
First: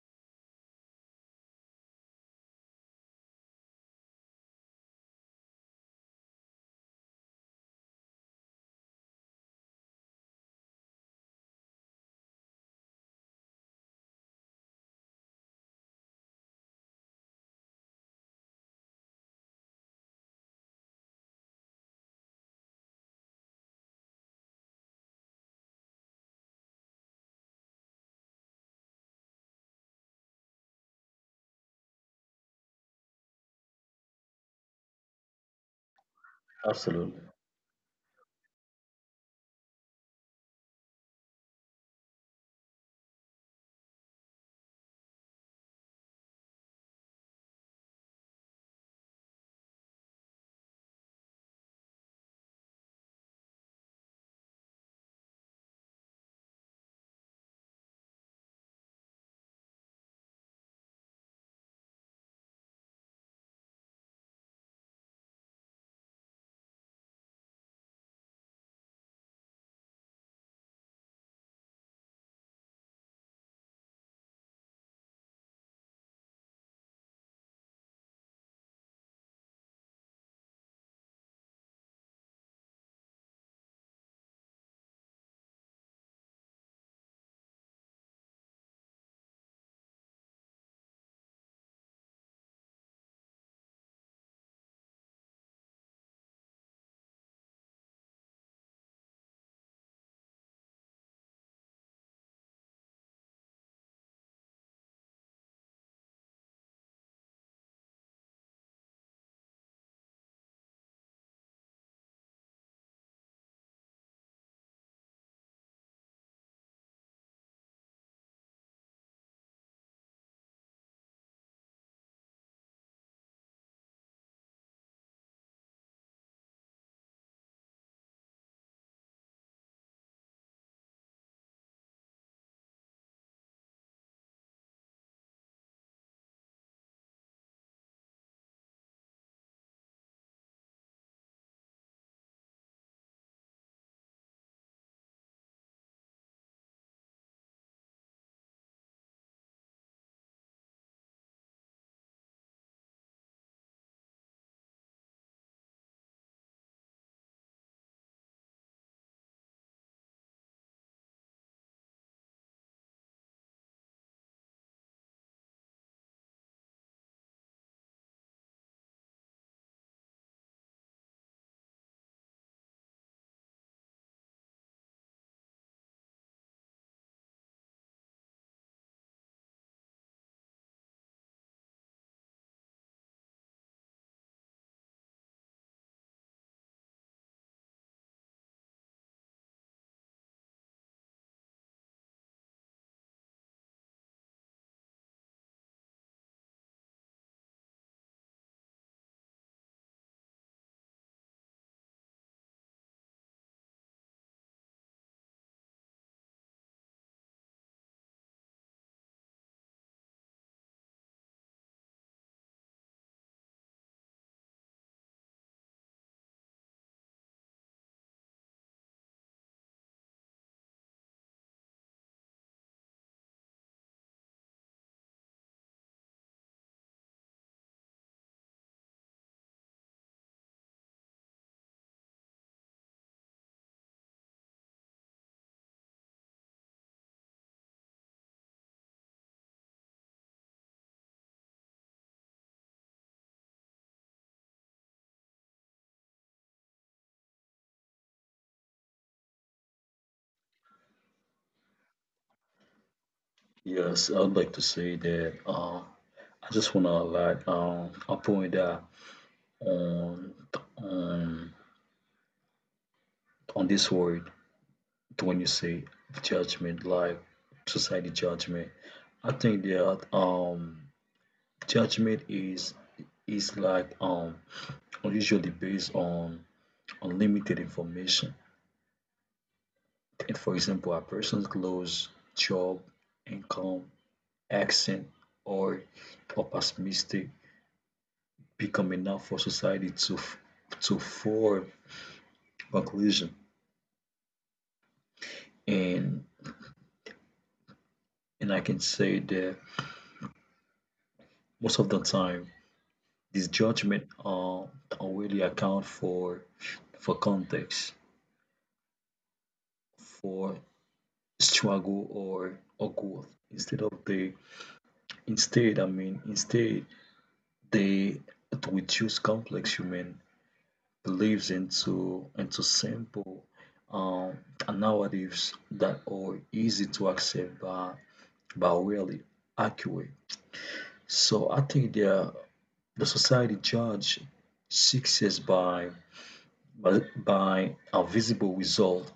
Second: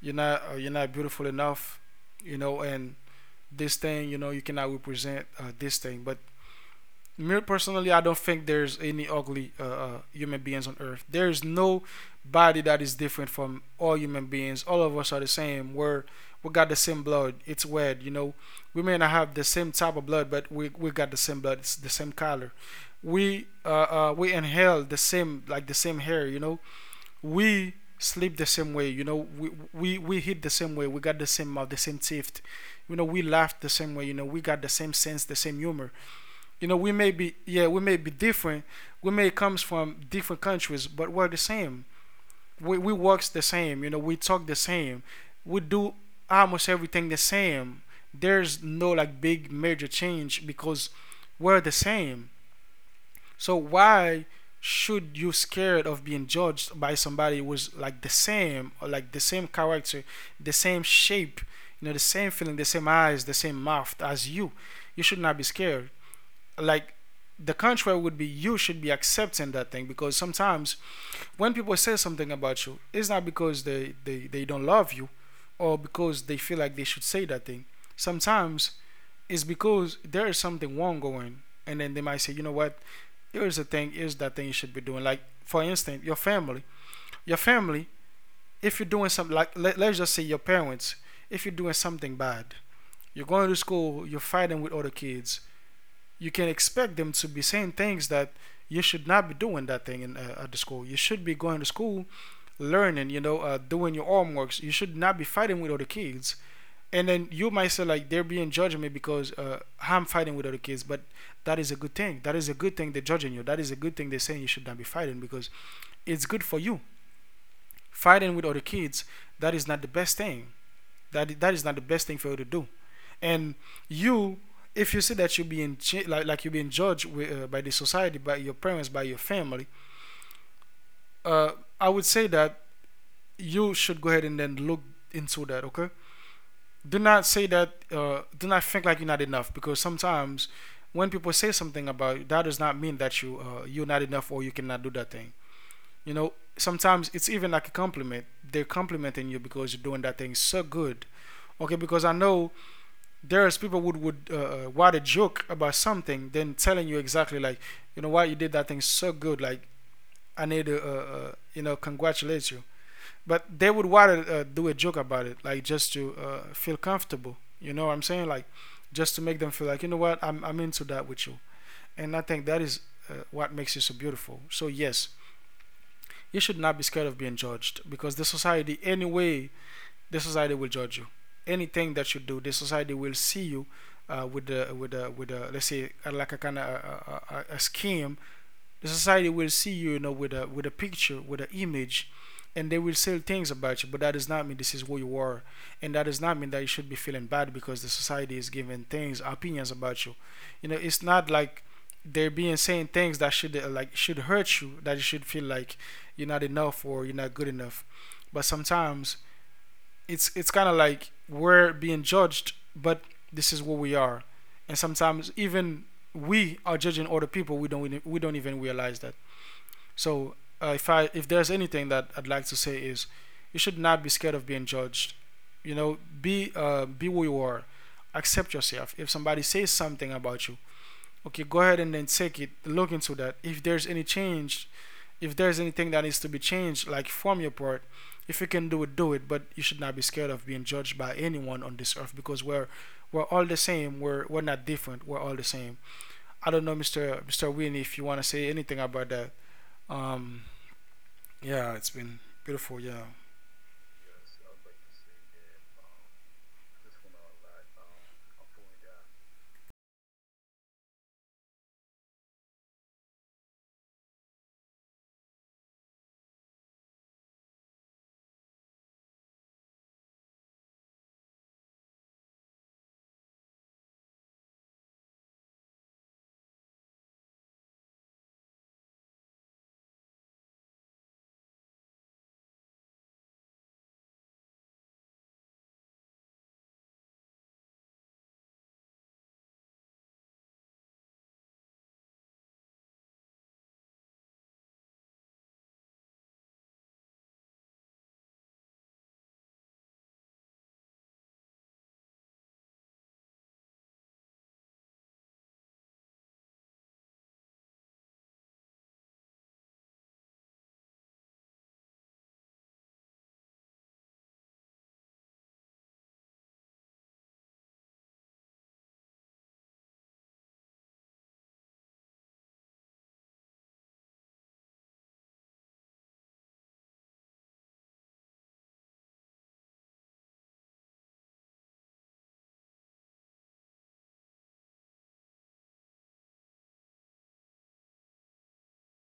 Speaker 1: you're not beautiful enough, you know, and this thing, you know, you cannot represent this thing. But me personally, I don't think there's any ugly human beings on earth. There's no body that is different from all human beings. All of us are the same. We got the same blood. It's weird, you know. We may not have the same type of blood, but we got the same blood. It's the same color. We inhale the same, like the same hair, you know, we sleep the same way, you know, we hit the same way, we got the same mouth, the same teeth, you know, we laugh the same way, you know, we got the same sense, the same humor, you know,
Speaker 2: Absolutely.
Speaker 1: we may be different, we may comes from different countries, but we're the same. We works the same, you know, we talk the same, we do almost everything the same. There's no like big major change, because we're the same. So why should you scared of being judged by somebody who's like the same, or like the same character, the same shape, you know, the same feeling, the same eyes, the same mouth as you? You should not be scared. Like the contrary would be you should be accepting that thing, because sometimes when people say something about you, it's not because they don't love you, or because they feel like they should say that thing. Sometimes it's because there is something wrong going, and then they might say, you know what, here's the thing, here's that thing you should be doing. Like for instance your family, your family, if you're doing something like, let's just say your parents, if you're doing something bad, you're going to school, you're fighting with other kids, you can expect them to be saying things that you should not be doing that thing in, at the school, you should be going to school learning, you know, doing your homeworks, you should not be fighting with other kids, and then you might say like they're being judging me because, I'm fighting with other kids, but that is a good thing. That is a good thing they're judging you. That is a good thing they're saying you should not be fighting, because it's good for you. Fighting with other kids, that is not the best thing. That is not the best thing for you to do. And you, if you see that you're being like you're being judged with, by the society, by your parents, by your family, uh, I would say that you should go ahead and then look into that. Okay, do not say that, do not think like you're not enough, because sometimes when people say something about you, that does not mean that you, you're not enough, or you cannot do that thing. You know, sometimes it's even like a compliment, they're complimenting you because you're doing that thing so good. Okay, because I know there's people who would write a joke about something, then telling you exactly like, you know, why you did that thing so good, like I need to you know, congratulate you, but they would want to do a joke about it, like just to feel comfortable. You know what I'm saying? Like just to make them feel like, you know what, I'm into that with you. And I think that is what makes you so beautiful. So yes, you should not be scared of being judged, because the society anyway, the society will judge you. Anything that you do, the society will see you with the let's say, like a kind of a scheme, the society will see you, you know, with a picture, with an image, and they will say things about you. But that does not mean this is who you are, and that does not mean that you should be feeling bad because the society is giving things, opinions about you. You know, it's not like they're being saying things that should, like should hurt you, that you should feel like you're not enough or you're not good enough. But sometimes it's kind of like we're being judged, but this is what we are, and sometimes even we are judging other people. We don't even realize that. So if I, if there's anything that I'd like to say is, you should not be scared of being judged. You know, be who you are. Accept yourself. If somebody says something about you, okay, go ahead and then take it. Look into that. If there's any change, if there's anything that needs to be changed, like from your part, if you can do it, do it. But you should not be scared of being judged by anyone on this earth, because we're all the same. We're not different. We're all the same. I don't know, Mister Winnie, if you want to say anything about that. Um, yeah, it's been beautiful. Yeah.
Speaker 2: Yes, I would like to say that I just wanna like a point that on on on this word when you say judgment, like society judgment. I think that judgment is is like um usually based on unlimited information. And for example, a person's clothes, job, income, accent or or pessimistic become enough for society to form conclusion, and and I can say that most of the time this judgment don't really account for context, for struggle or growth. Instead of the instead I mean instead, they to reduce complex human believes into simple um, narratives that are easy to accept but really accurate. So I think the society judge success by by a visible result,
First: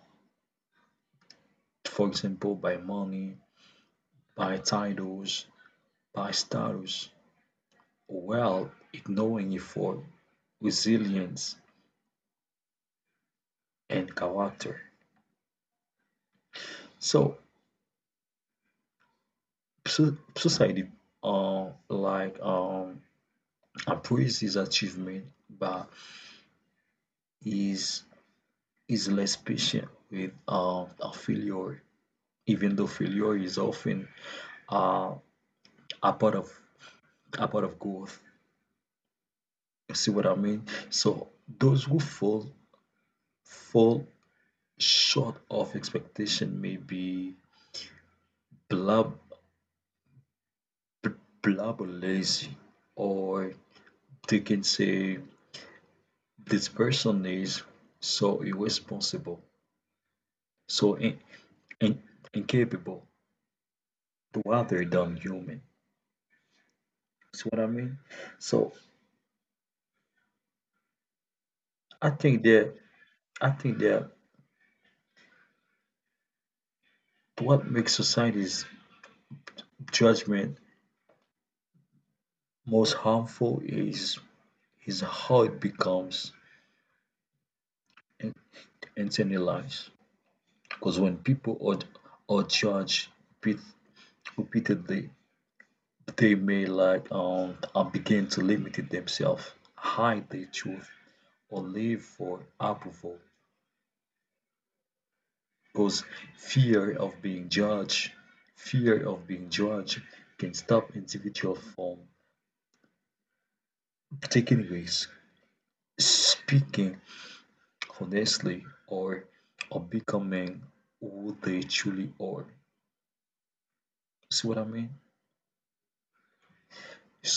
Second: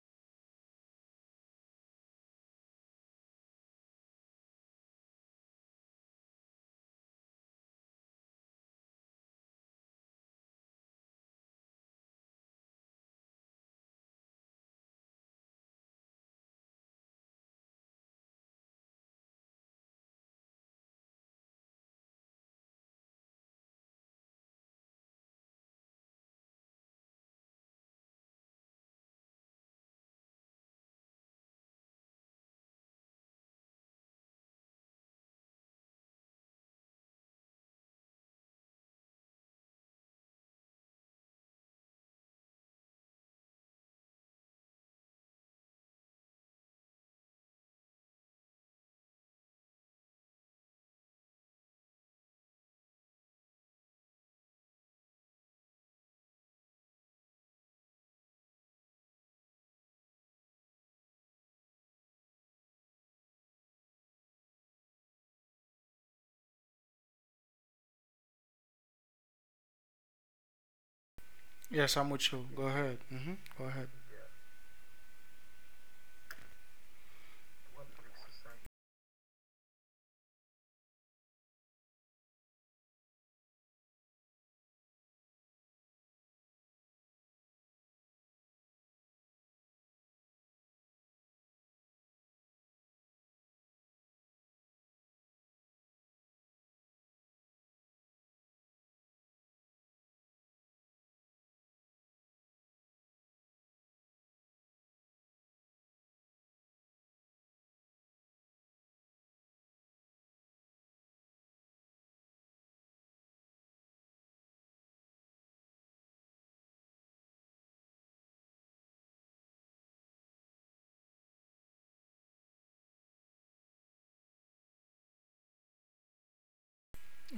Speaker 2: for example, by money, by titles, by status, while ignoring effort, resilience, and character. So society, uh, like um, appraise his achievement, but is is less patient with a failure, even though failure is often uh, a part of a part of growth. You see what I mean? So those who fall short of expectation may be blab blab or lazy, or they can say this person is so irresponsible, so in, incapable, rather than human. See what I mean? So
Speaker 1: Yes,
Speaker 2: I
Speaker 1: I'm with
Speaker 2: think
Speaker 1: you. Go
Speaker 2: that
Speaker 1: ahead. Hmm.
Speaker 2: I
Speaker 1: Go
Speaker 2: think
Speaker 1: ahead.
Speaker 2: that what makes society's judgment most harmful is how it becomes in- internalized. Because when people are judged repeat, repeatedly, they may like begin to limit themselves, hide their truth, or live for approval. Because fear of being judged, fear of being judged can stop individual from, anyways, speaking honestly or becoming who they truly are. See what I mean?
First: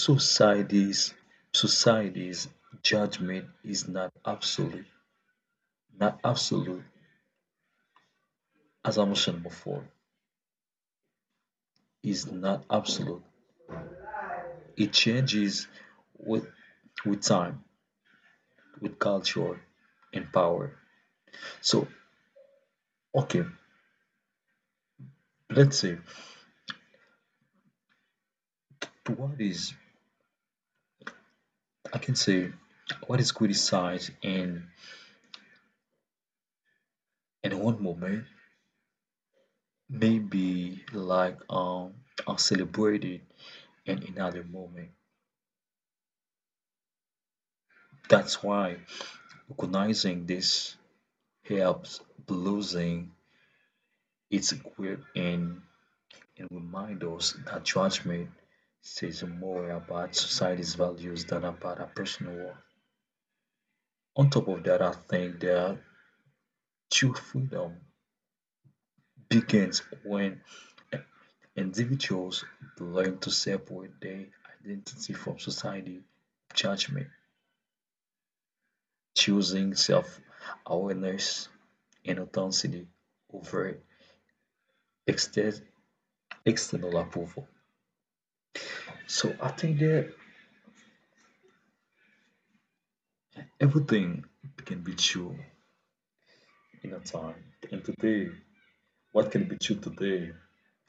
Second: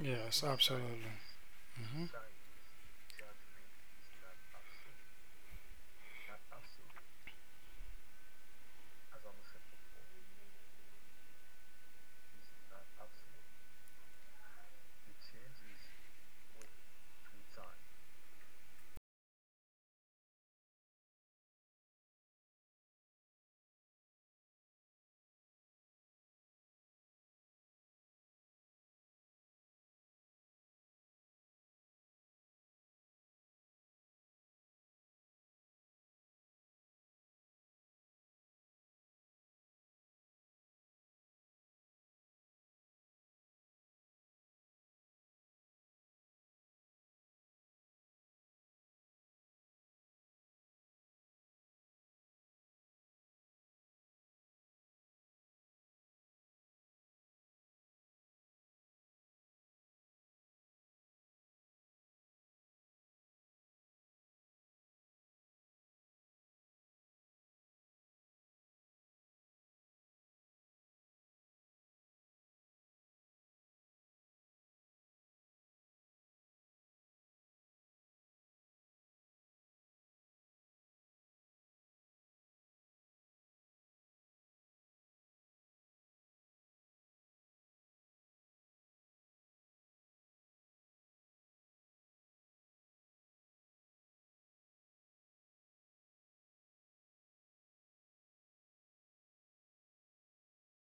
Speaker 1: Yes, absolutely. Hmm.
Speaker 2: Society's judgment is not absolute. Not absolute, as I mentioned before, is not absolute. It changes with with time, with culture and power. So okay, let's say what is, I can say what is criticized and one moment may be like are celebrated in another moment. That's why recognizing this helps losing its grip and remind us that judgment says more about society's values than about our personal worth. On top of that, I think that true freedom begins when individuals learn to separate their identity from society judgment, choosing self-awareness and authenticity over exter- external approval. So I think that everything can be true in a time. And today, what can be true today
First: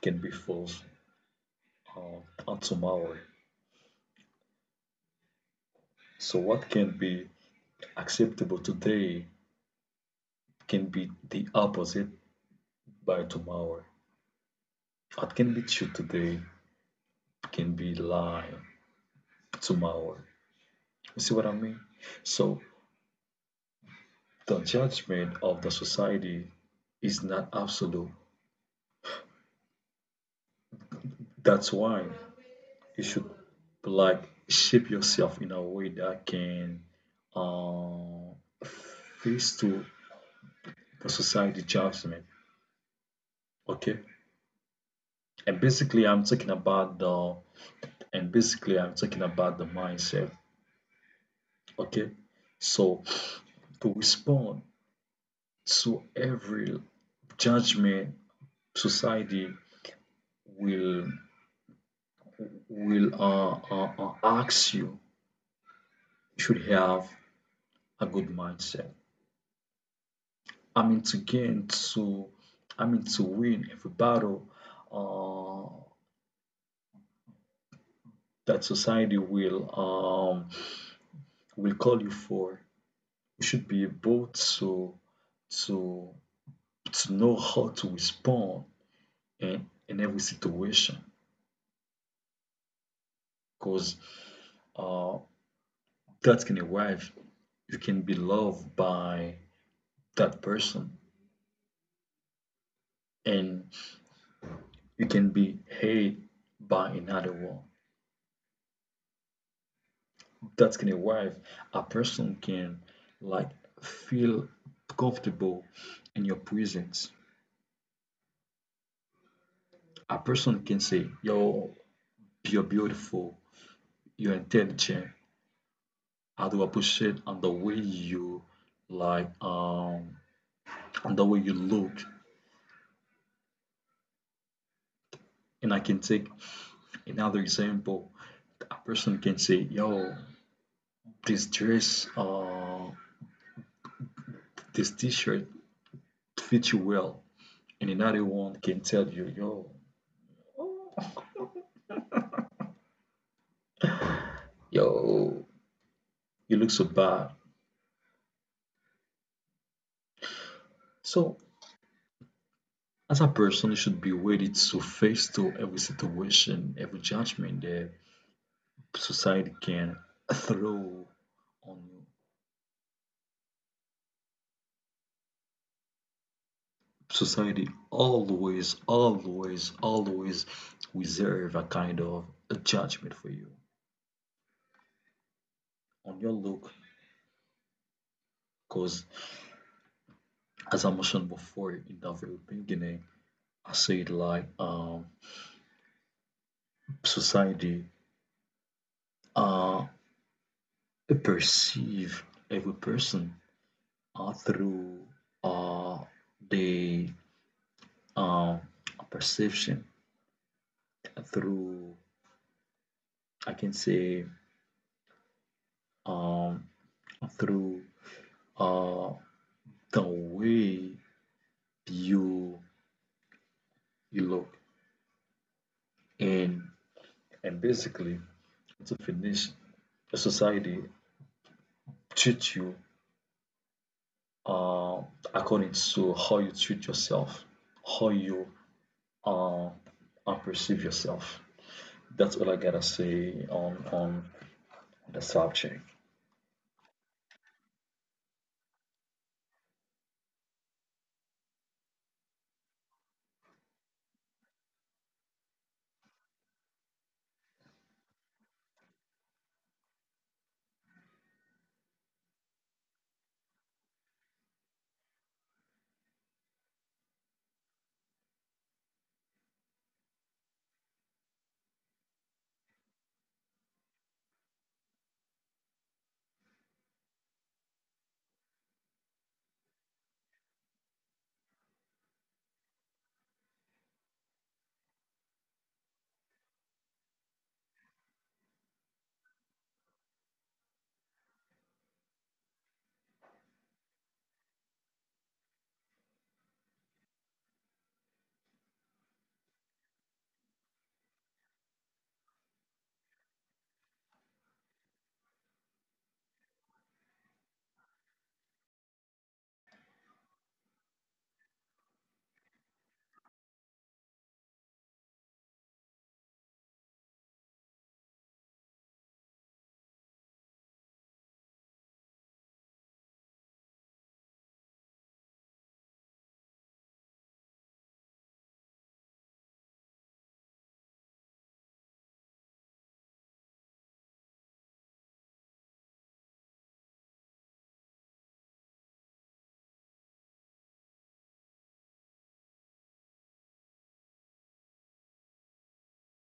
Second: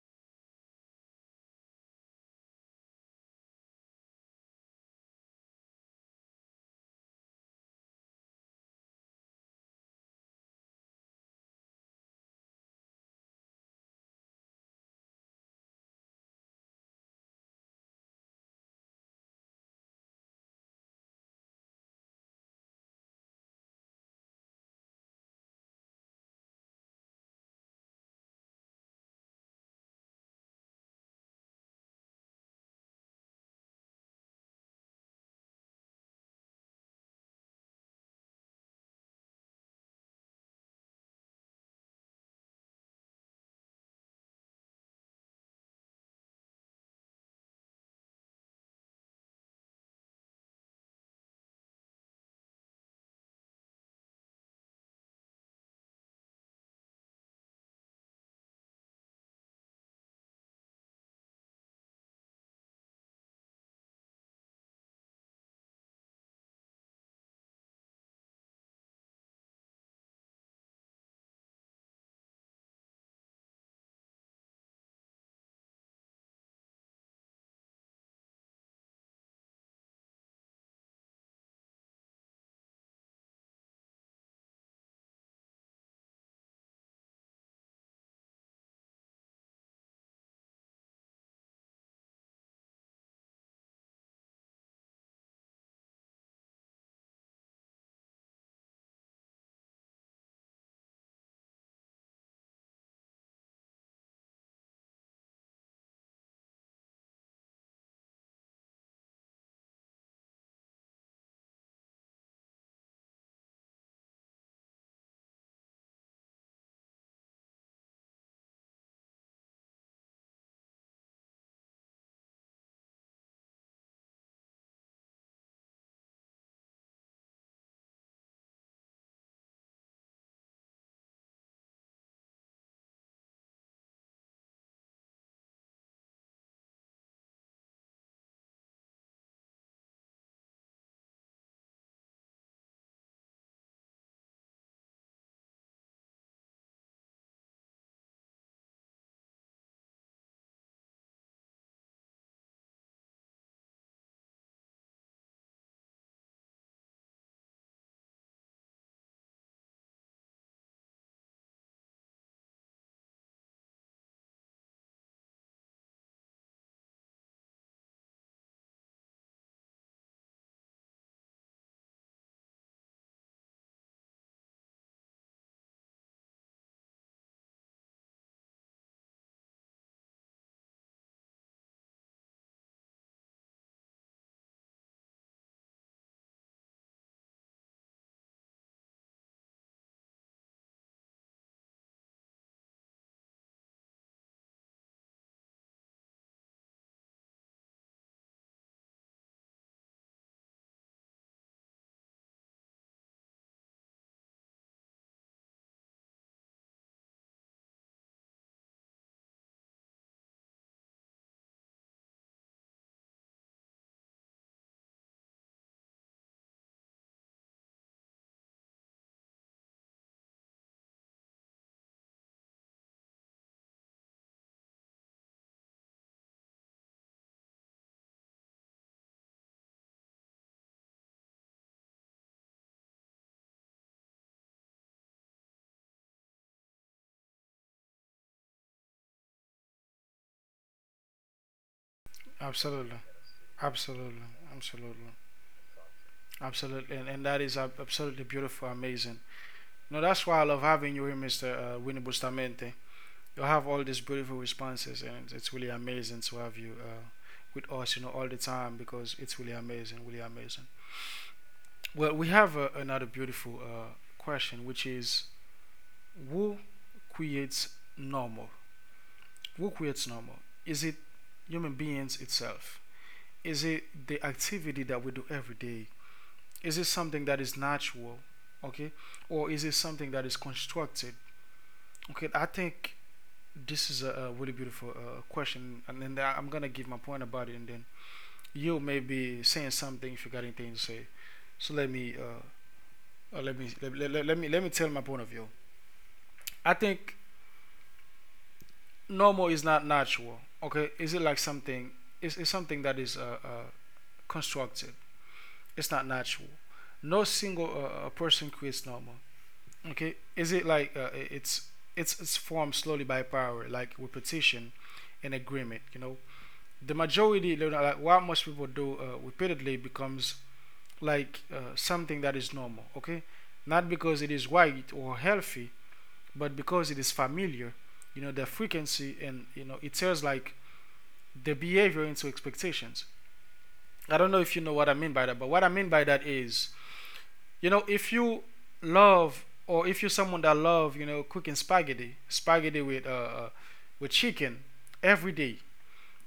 Speaker 2: can be false uh, on tomorrow. So what can be acceptable today can be the opposite by tomorrow. What can be true today can be lie tomorrow. You see what I mean? So the judgment of the society is not absolute. That's why you should, like, shape yourself in a way that can uh, face to the society judgment. Okay, and basically I'm talking about the mindset. Okay, so to respond to every judgment society will will ask you. You should have a good mindset. I mean, to to, I mean, to win every battle uh, that society will, um, will call you for. You should be able to to know how to respond in every situation, because uh, that can arrive. You can be loved by that person, and you can be hated by another one. That's gonna arrive. A person can, like, feel comfortable in your presence. A person can say, yo, you're beautiful, you're intelligent, I do appreciate on the way you, like, on the way you look. And I can take another example. A person can say, yo, this dress, this t-shirt fits you well. And another one can tell you, yo, yo, you look so bad. So as a person, you should be ready to face to every situation, every judgment that society can throw on you. Society always, always, always reserve a kind of a judgment for you on your look. Because as I mentioned before in the very beginning, I said, like, society uh, perceive every person, through, uh, the um, perception, through, I can say, um, through, uh, the way you you look. And and basically, to finish, the society treats you, uh, according to how you treat yourself, how you uh, perceive yourself. That's all I gotta
Speaker 1: Absolutely.
Speaker 2: say
Speaker 1: Absolutely.
Speaker 2: on
Speaker 1: Absolutely.
Speaker 2: the subject.
Speaker 1: Absolutely. And, that is absolutely beautiful, amazing. No, that's why I love having you here, Mr. Winnie Bustamente. You have all these beautiful responses, and it's really amazing to have you with us, you know, all the time, because it's really amazing, really amazing. Well, we have another beautiful question, which is who creates normal? What creates normal? Is it human beings itself? Is it the activity that we do every day? Is it something that is natural? Okay, or is it something that is constructed? Okay, I think this is a really beautiful question, and then am gonna give my point about it, and then you may be saying something if you got anything to say. So let me, let, let, let me tell my point of view. I think normal is not natural. Okay, is it like something? Is something that is constructed? It's not natural. No single person creates normal. Okay, is it like it's it's formed slowly by power, like repetition and agreement. You know, the majority, like what most people do repeatedly becomes like, something that is normal. Okay, not because it is right or healthy, but because it is familiar. You know, the frequency, and you know it turns like the behavior into expectations. I don't know if you know what I mean by that, but what I mean by that is, you know, if you love, or if you're someone that love, you know, cooking spaghetti uh with chicken every day,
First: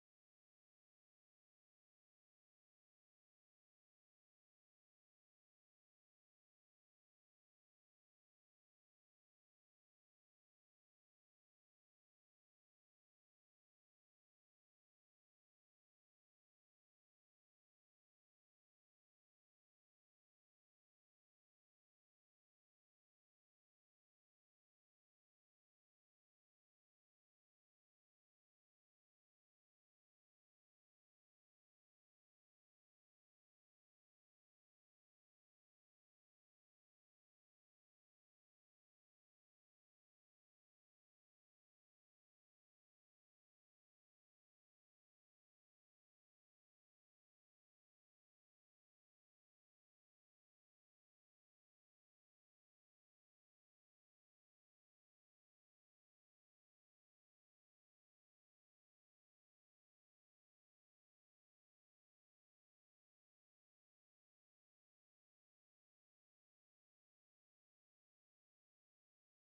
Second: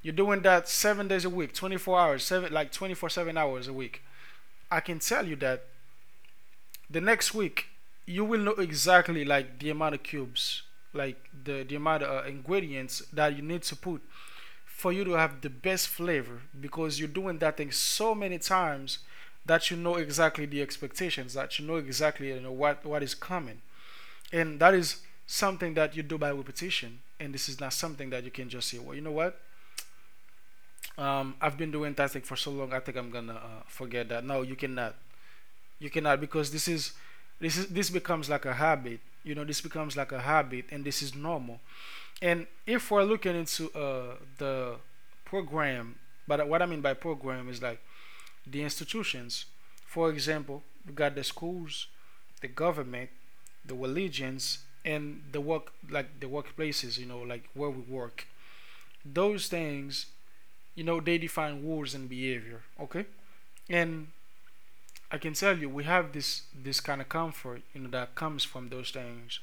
Speaker 1: you're doing that 7 days a week, 24 hours seven, like 24/7 hours a week. I can tell you that the next week you will know exactly, like, the amount of cubes, like the amount of ingredients that you need to put for you to have the best flavor, because you're doing that thing so many times that you know exactly the expectations, that you know exactly, you know what is coming. And that is something that you do by repetition. And this is not something that you can just say, well, you know what? I've been doing that thing for so long. I think I'm gonna forget that. No, you cannot. You cannot because this becomes like a habit. You know, this becomes like a habit, and this is normal. And if we're looking into the program, but what I mean by program is like the institutions. For example, we got the schools, the government, the religions, and the work, like the workplaces. You know, like where we work. Those things, you know, they define rules and behavior. Okay, and I can tell you, we have this kind of comfort, you know, that comes from those things.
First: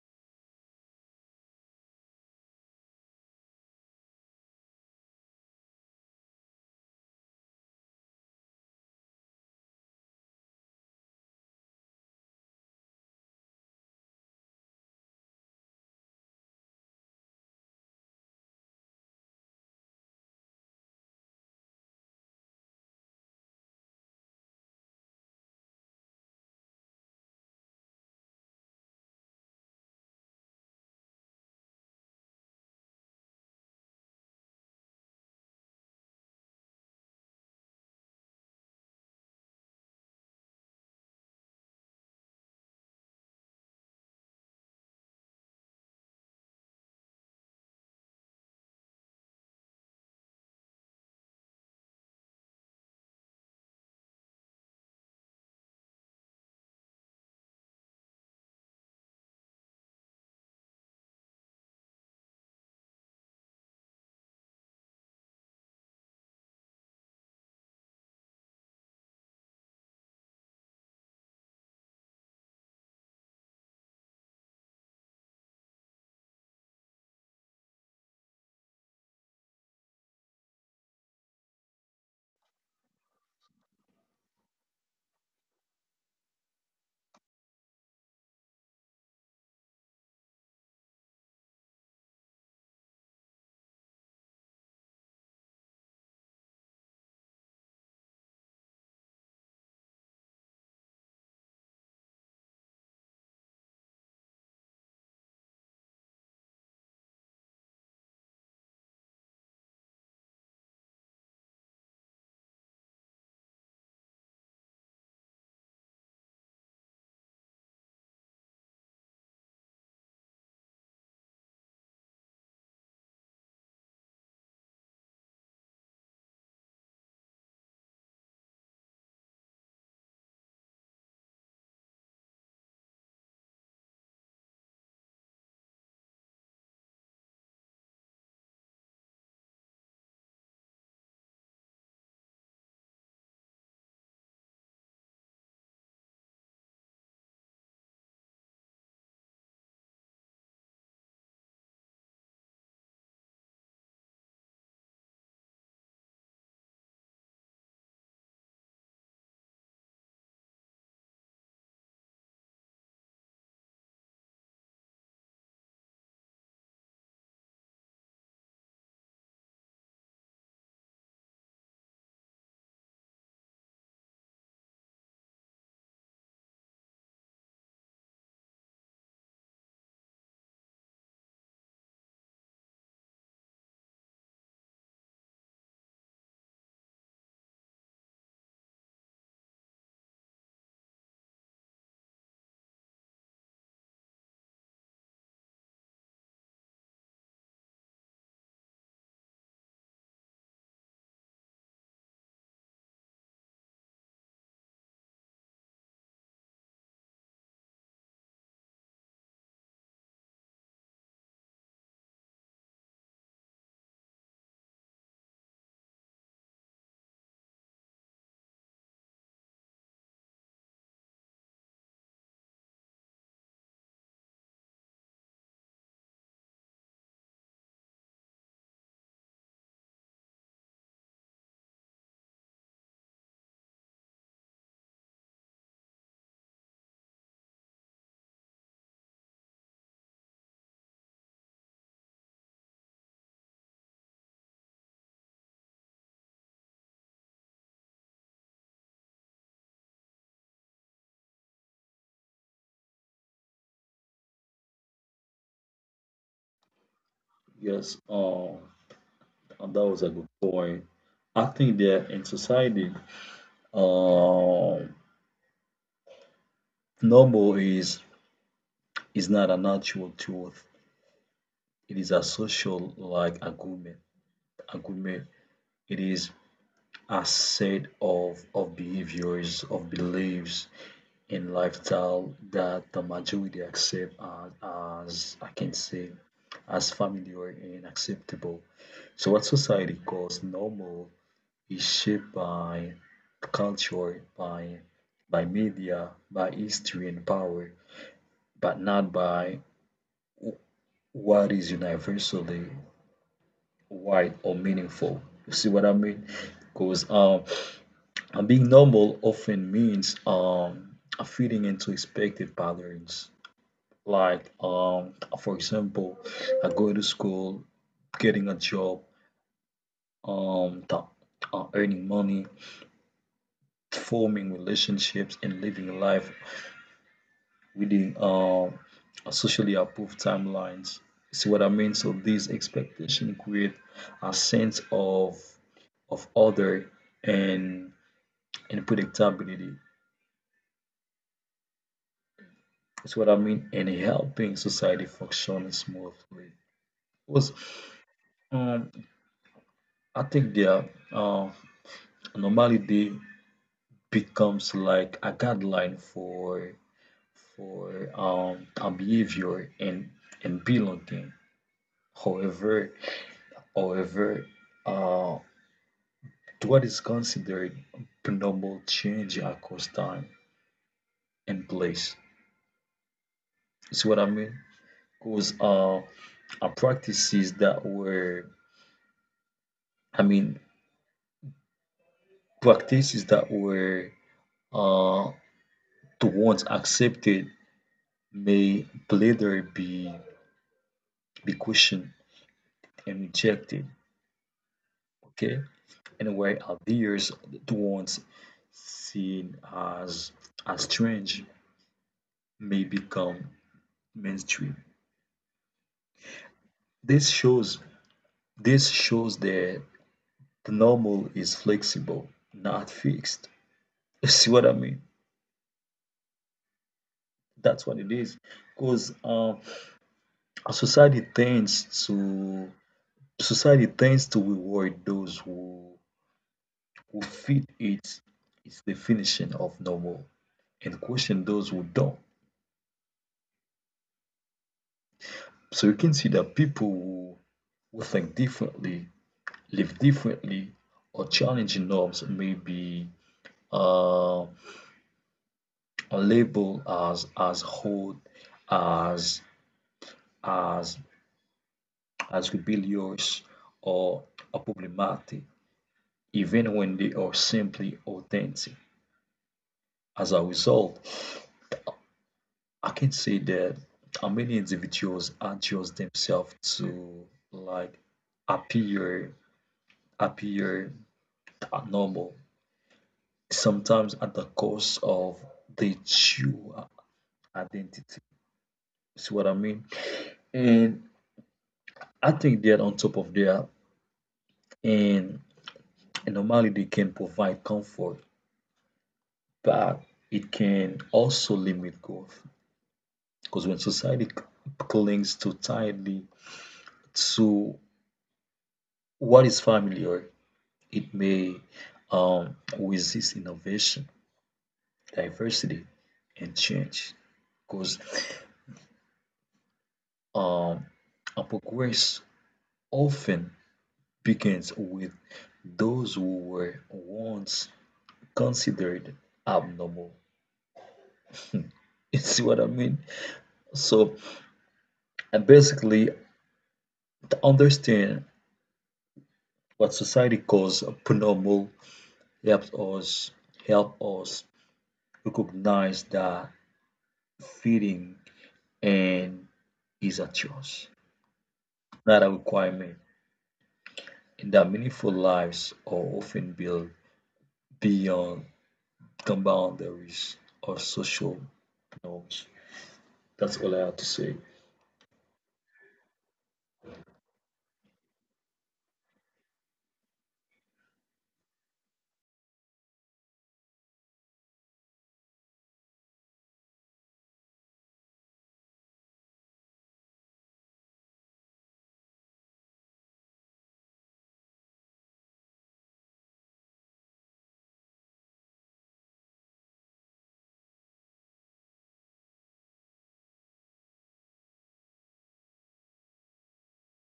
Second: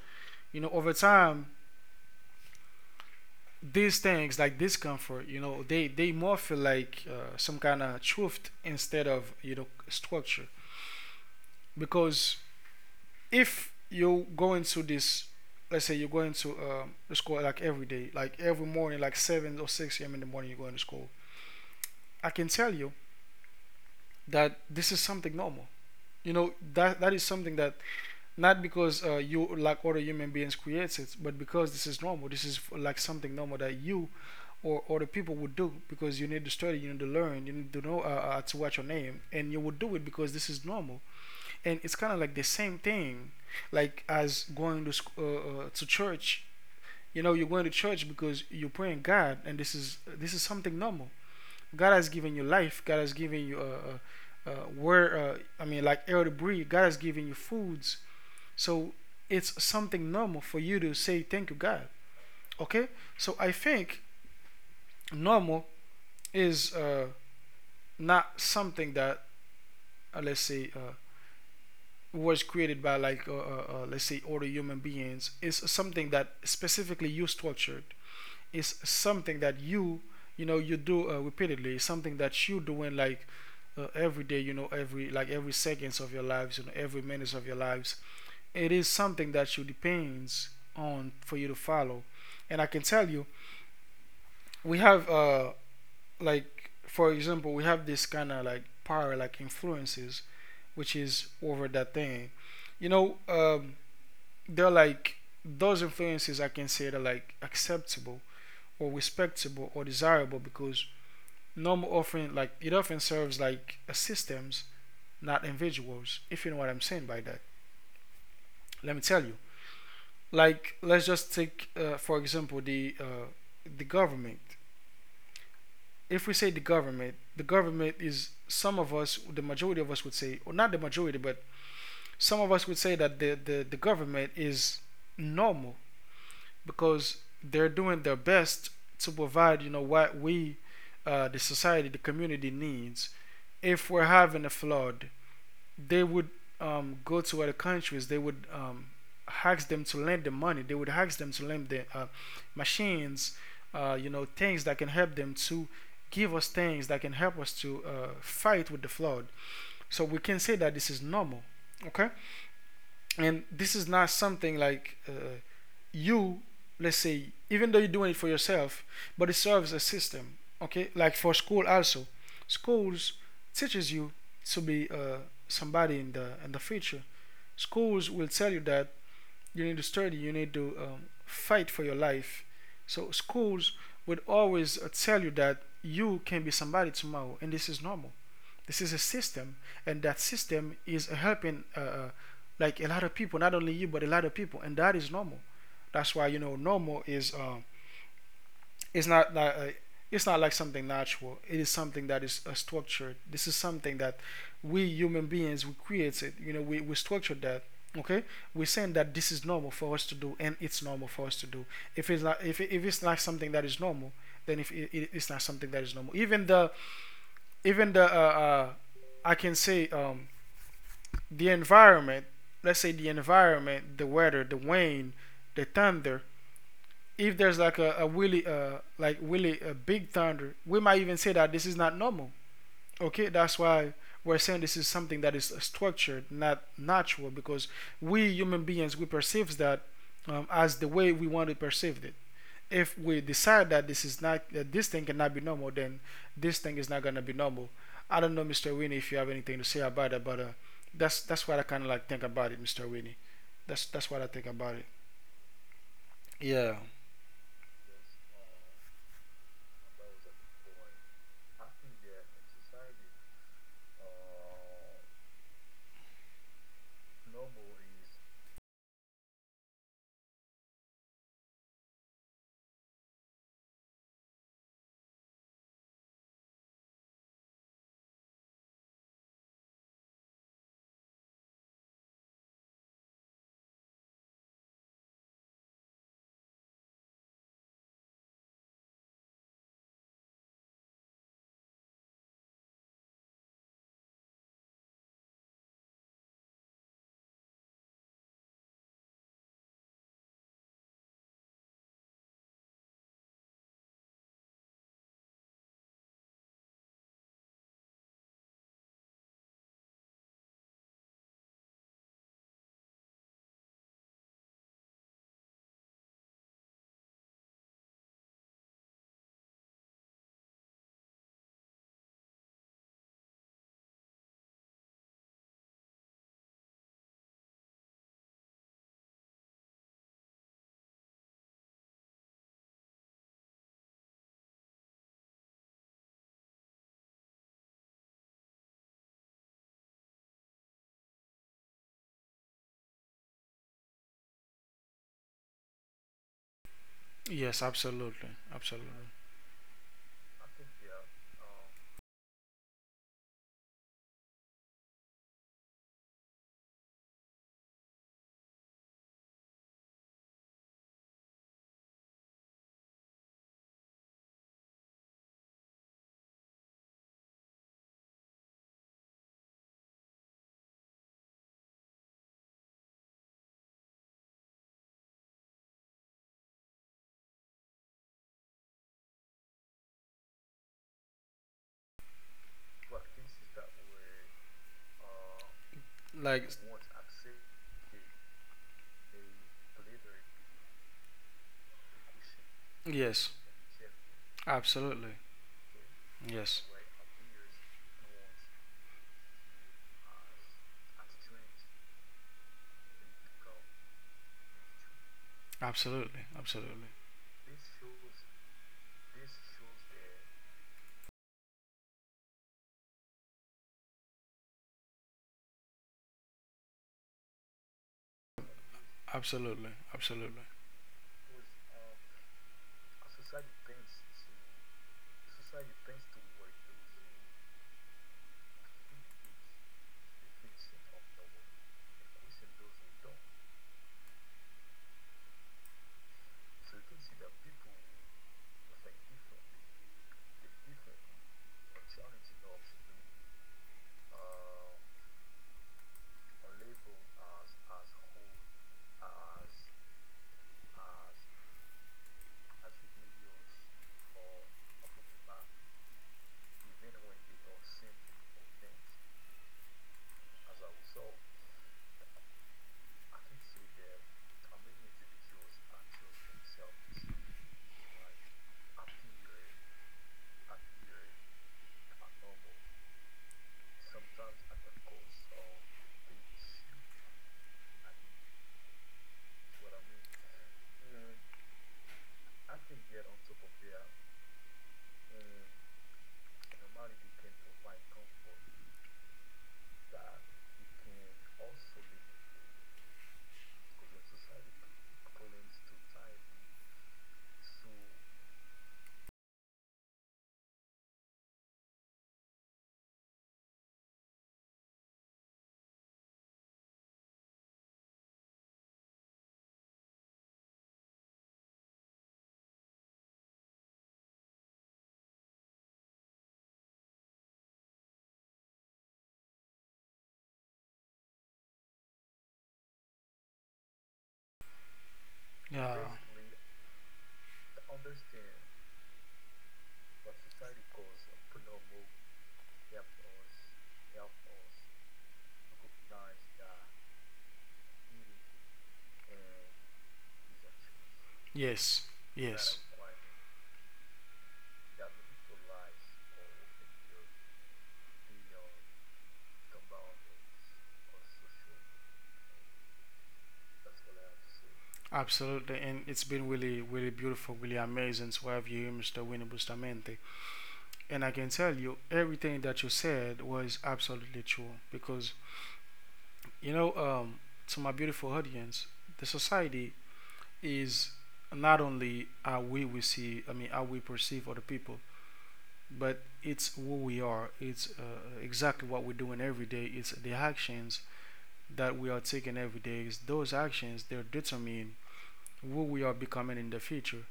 Speaker 1: You know, over time, these things like discomfort, you know, they more feel like some kind of truth instead of, you know, structure, because if you go into this, let's say you're going to the school, like every day, like every morning, like 7 or 6 a.m in the morning, you're going to school. I can tell you that this is something normal. You know that that is something that, not because you like other human beings creates it, but because this is normal. This is like something normal that you or the people would do, because you need to study, you need to learn, you need to know, to watch your name, and you would do it because this is normal. And it's kind of like the same thing, like as going to to church. You know, you're going to church because you're praying God, and this is something normal. God has given you life. God has given you where I mean, like air to breathe. God has given you foods, so it's something normal for you to say thank you, God. Okay, so I think normal is, not something that, let's say, was created by like let's say other human beings. It's something that specifically you structured. It's something that you know, you do repeatedly. It's something that you doing like every day, you know, every, like, every seconds of your lives, you know, every minutes of your lives. It is something that you depends on for you to follow, and I can tell you, we have like, for example, we have this kind of, like, power, like influences, which is over that thing. You know, they're like those influences. I can say they're like acceptable or respectable or desirable, because normal often, like, it often serves like a systems, not individuals. If you know what I'm saying by that, let me tell you. Like, let's just take, for example, the government. If we say the government is some of us, the majority of us would say, or not the majority, but some of us would say that the government is normal, because they're doing their best to provide, you know, what we, the society, the community needs. If we're having a flood, they would go to other countries, they would ask them to lend them money, they would ask them to lend them machines, you know, things that can help them to give us things that can help us to fight with the flood. So we can say that this is normal. Okay, and this is not something like, you, let's say, even though you're doing it for yourself, but it serves a system. Okay, like for school also, schools teaches you to be somebody in the future. Schools will tell you that you need to study, you need to fight for your life. So schools would always tell you that you can be somebody tomorrow, and this is normal. This is a system, and that system is helping like a lot of people, not only you, but a lot of people, and that is normal. That's why, you know, normal is, it's not, it's not like something natural. It is something that is structured. This is something that we human beings, we create it. You know, we structured that. Okay, we're saying that this is normal for us to do, and it's normal for us to do. If it's not something that is normal, then, if it, it's not something that is normal. Even the I can say, the environment, let's say the environment, the weather, the wind, the thunder, if there's like a really, like really a big thunder, we might even say that this is not normal. Okay, that's why we're saying this is something that is structured, not natural, because we human beings, we perceive that, as the way we want to perceive it. If we decide that this is not, that this thing cannot be normal, then this thing is not gonna be normal. I don't know, Mr. Winnie, if you have anything to say about it, but that's what I kind of like think about it, Mr. Winnie. That's what I think about it. Yeah.
Speaker 2: Yes, that was a good point. I think that in society, Um, normal is not a natural truth. It is a social, like, agreement. Agreement. It is a set of behaviors, of beliefs, and lifestyle that the majority accept as I can say, as familiar and acceptable. So what society calls normal is shaped by culture, by media, by history and power, but not by what is universally wide or meaningful. You see what I mean? Because and being normal often means, fitting into expected patterns. Like, for example, I go to school, getting a job, um, th- earning money, forming relationships, and living life within, socially approved timelines. See what I mean? So these expectations create a sense of order and and predictability. That's what I mean, and helping society function smoothly. Because
Speaker 1: Yes, absolutely,
Speaker 2: um,
Speaker 1: absolutely.
Speaker 2: I think their normality becomes like a guideline for, our behavior and belonging. However, however, uh, to what is considered normal change across time and place. It's what I mean. Because practices that were, I mean, practices that were, uh, the
Speaker 1: Like.
Speaker 2: ones accepted may later be questioned and
Speaker 1: Yes,
Speaker 2: rejected.
Speaker 1: absolutely.
Speaker 2: Okay, and where
Speaker 1: Yes,
Speaker 2: ideas, the ones seen as strange, may become mainstream.
Speaker 1: absolutely, absolutely,
Speaker 2: This shows this shows that the normal is flexible, not fixed. You see what I mean? That's what it is. Because uh,
Speaker 1: absolutely, absolutely.
Speaker 2: A society tends to reward those who fit its definition of normal and question those who don't. So you can see that people who think differently, live differently, or challenge norms may be uh, labeled as old, as as as rebellious, or problematic, even when they are simply authentic. As a result, I can say that many individuals adjust themselves to, like, appear appear normal, sometimes at the cost of their true identity. See what I mean? And I think that on top of that, and, and normally they can provide comfort, but it can also limit growth. Because when society clings too tightly to what is familiar, it may, resist innovation, diversity, and change, because um, a progress often begins with those who were once considered abnormal. You see what I mean? So, and
Speaker 1: Yeah.
Speaker 2: basically, to understand what society calls abnormal helps us recognize that fitting and is a choice,
Speaker 1: Yes.
Speaker 2: not a
Speaker 1: Yes.
Speaker 2: requirement. Their meaningful lives are often built beyond the boundaries or social norms. That's all I have to say.
Speaker 1: Absolutely, and it's been really, really beautiful, really amazing to have you here, Mr. Winnie Bustamente. And I can tell you, everything that you said was absolutely true because, you know, to my beautiful audience, the society is not only how we see, I mean, how we perceive other people, but it's who we are. It's exactly what we're doing every day. It's the actions that we are taking every day. It's those actions that determine who we are becoming in the future.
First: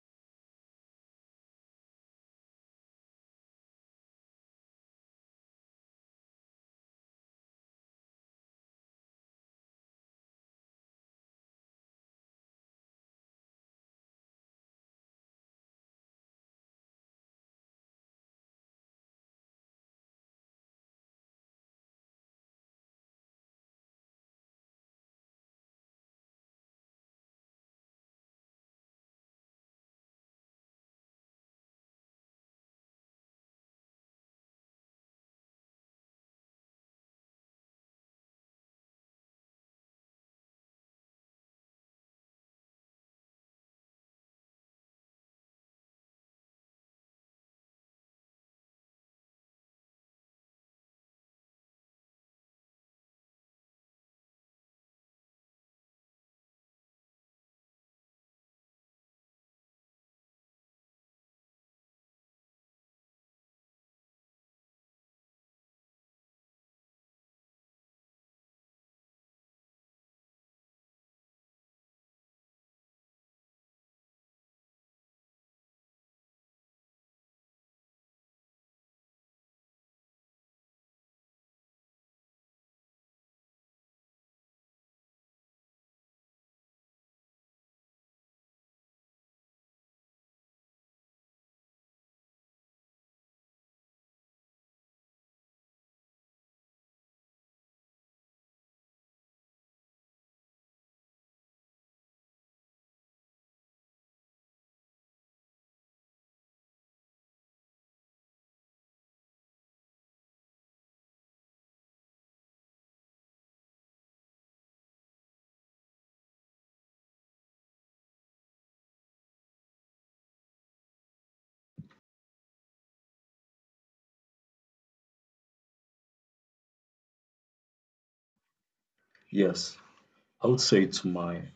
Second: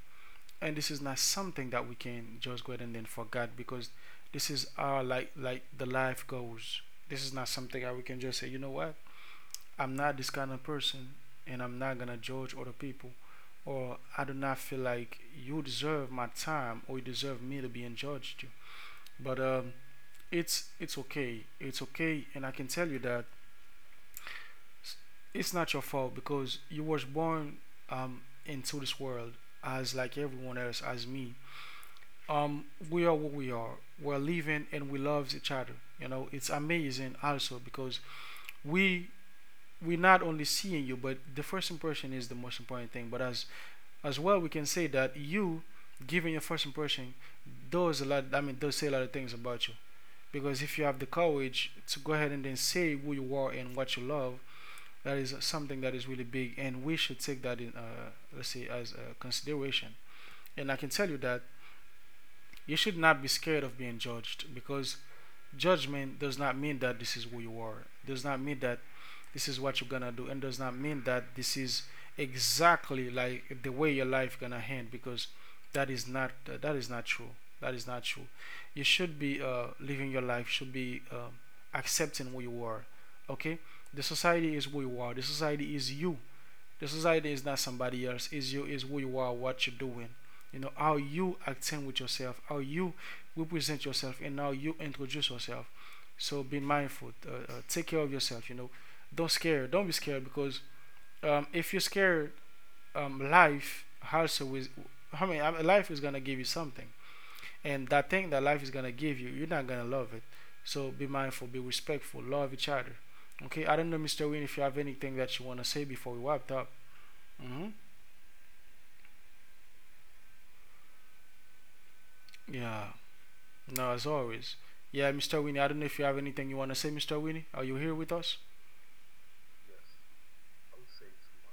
Speaker 1: And this is not something that we can just go ahead and then forget, because this is our, like the life goes. This is not something that we can just say, you know what, I'm not this kind of person, and I'm not gonna judge other people, or I do not feel like you deserve my time or you deserve me to be judged. But it's okay, it's okay, and I can tell you that it's not your fault, because you was born, um into this world, as like everyone else, as me. um, we are what we are. We're living and we love each other. You know, it's amazing also because we we're not only seeing you, but the first impression is the most important thing. But as well, we can say that you giving your first impression does a lot. I mean, does say a lot of things about you. Because if you have the courage to go ahead and then say who you are and what you love, that is something that is really big, and we should take that in, let's say, as a consideration. And I can tell you that you should not be scared of being judged, because judgment does not mean that this is who you are, does not mean that this is what you're gonna do, and does not mean that this is exactly like the way your life gonna end, because that is not, that is not true. That is not true. You should be living your life, should be accepting who you are. Okay, the society is who you are, the society is you. The society is not somebody else. Is you. Is who you are. What you're doing. You know how you acting with yourself, how you represent yourself, and how you introduce yourself. So be mindful. Take care of yourself. You know, don't scare. Don't be scared, because, if you're scared, life also is. I mean, life is gonna give you something, and that thing that life is gonna give you, you're not gonna love it. So be mindful. Be respectful. Love each other. Okay. I don't know, Mr. Win, if you have anything that you wanna say before we wrap up. Hmm. Yeah. No, as always. Yeah, Mr. Winnie, I don't know if you have anything you want to say, Mr. Winnie. Are you here with us?
Speaker 2: Yes, I would say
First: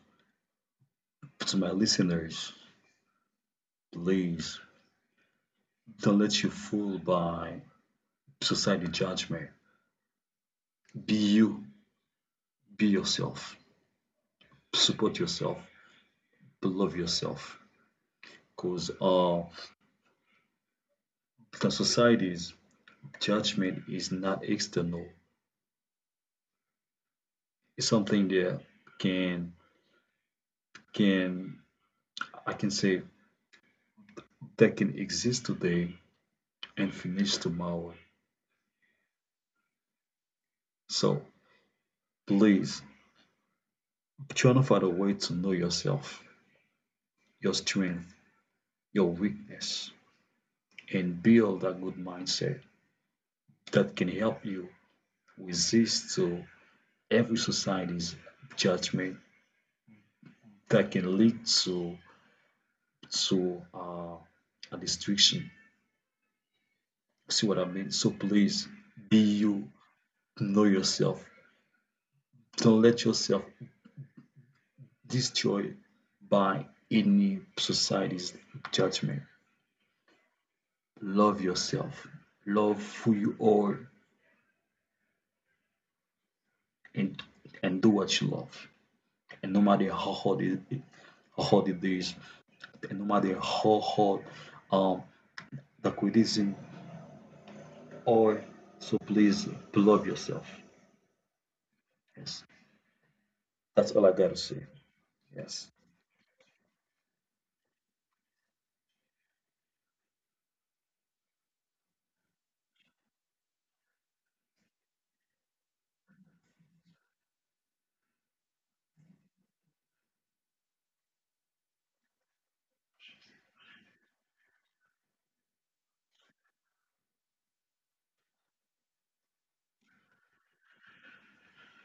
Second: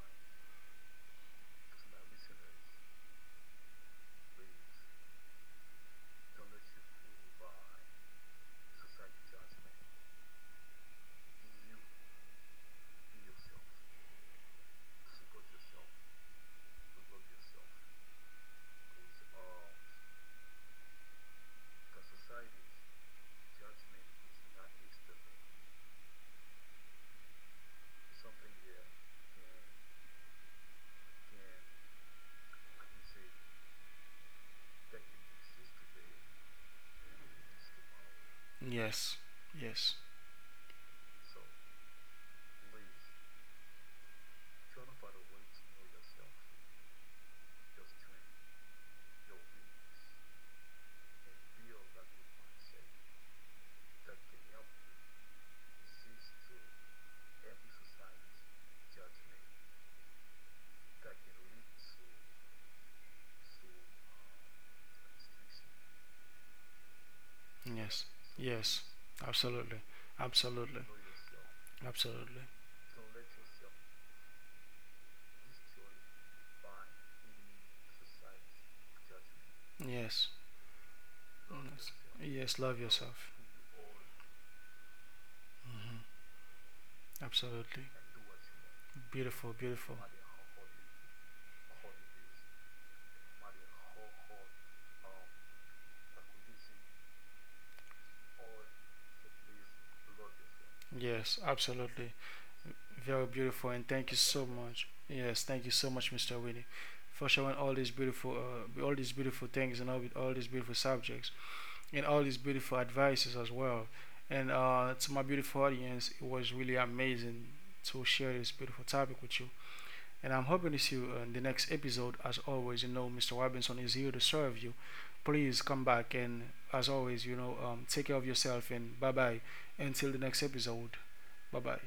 Speaker 2: to my listeners, please don't let you fool by society judgment. Be you, be yourself, support yourself, love yourself. Because the society's judgment is not external. It's something that can can I can say that can exist today and finish tomorrow.
Speaker 1: Yes. Yes.
Speaker 2: So please try to find a way to know yourself, your strength, your weakness, and build a good mindset that can help you resist to every society's judgment that can lead to a destruction. See what I mean?
Speaker 1: Yes.
Speaker 2: So please
Speaker 1: Yes.
Speaker 2: be you,
Speaker 1: Absolutely.
Speaker 2: know
Speaker 1: Absolutely.
Speaker 2: yourself.
Speaker 1: Absolutely.
Speaker 2: Don't let yourself destroyed by any society's judgment.
Speaker 1: Yes.
Speaker 2: Love
Speaker 1: Yes.
Speaker 2: yourself,
Speaker 1: Yes, love
Speaker 2: love who
Speaker 1: yourself.
Speaker 2: you are,
Speaker 1: Hmm.
Speaker 2: and and
Speaker 1: Absolutely.
Speaker 2: do what you love.
Speaker 1: Beautiful,
Speaker 2: And no matter
Speaker 1: beautiful.
Speaker 2: how hard it, it how hard it is, and no matter how hard um the criticism or so, please love yourself.
Speaker 1: Yes, absolutely.
Speaker 2: Yes,
Speaker 1: Very beautiful, and
Speaker 2: that's all
Speaker 1: thank
Speaker 2: I
Speaker 1: you
Speaker 2: gotta
Speaker 1: so
Speaker 2: say.
Speaker 1: much. Yes, thank you
Speaker 2: Yes.
Speaker 1: so much, Mr. Winnie, for showing all these beautiful things, and all these beautiful subjects. And all these beautiful advices as well. And to my beautiful audience, it was really amazing to share this beautiful topic with you. And I'm hoping to see you in the next episode. As always, you know, Mr. Robinson is here to serve you. Please come back and, as always, you know, take care of yourself, and bye bye. Until the next episode, bye bye.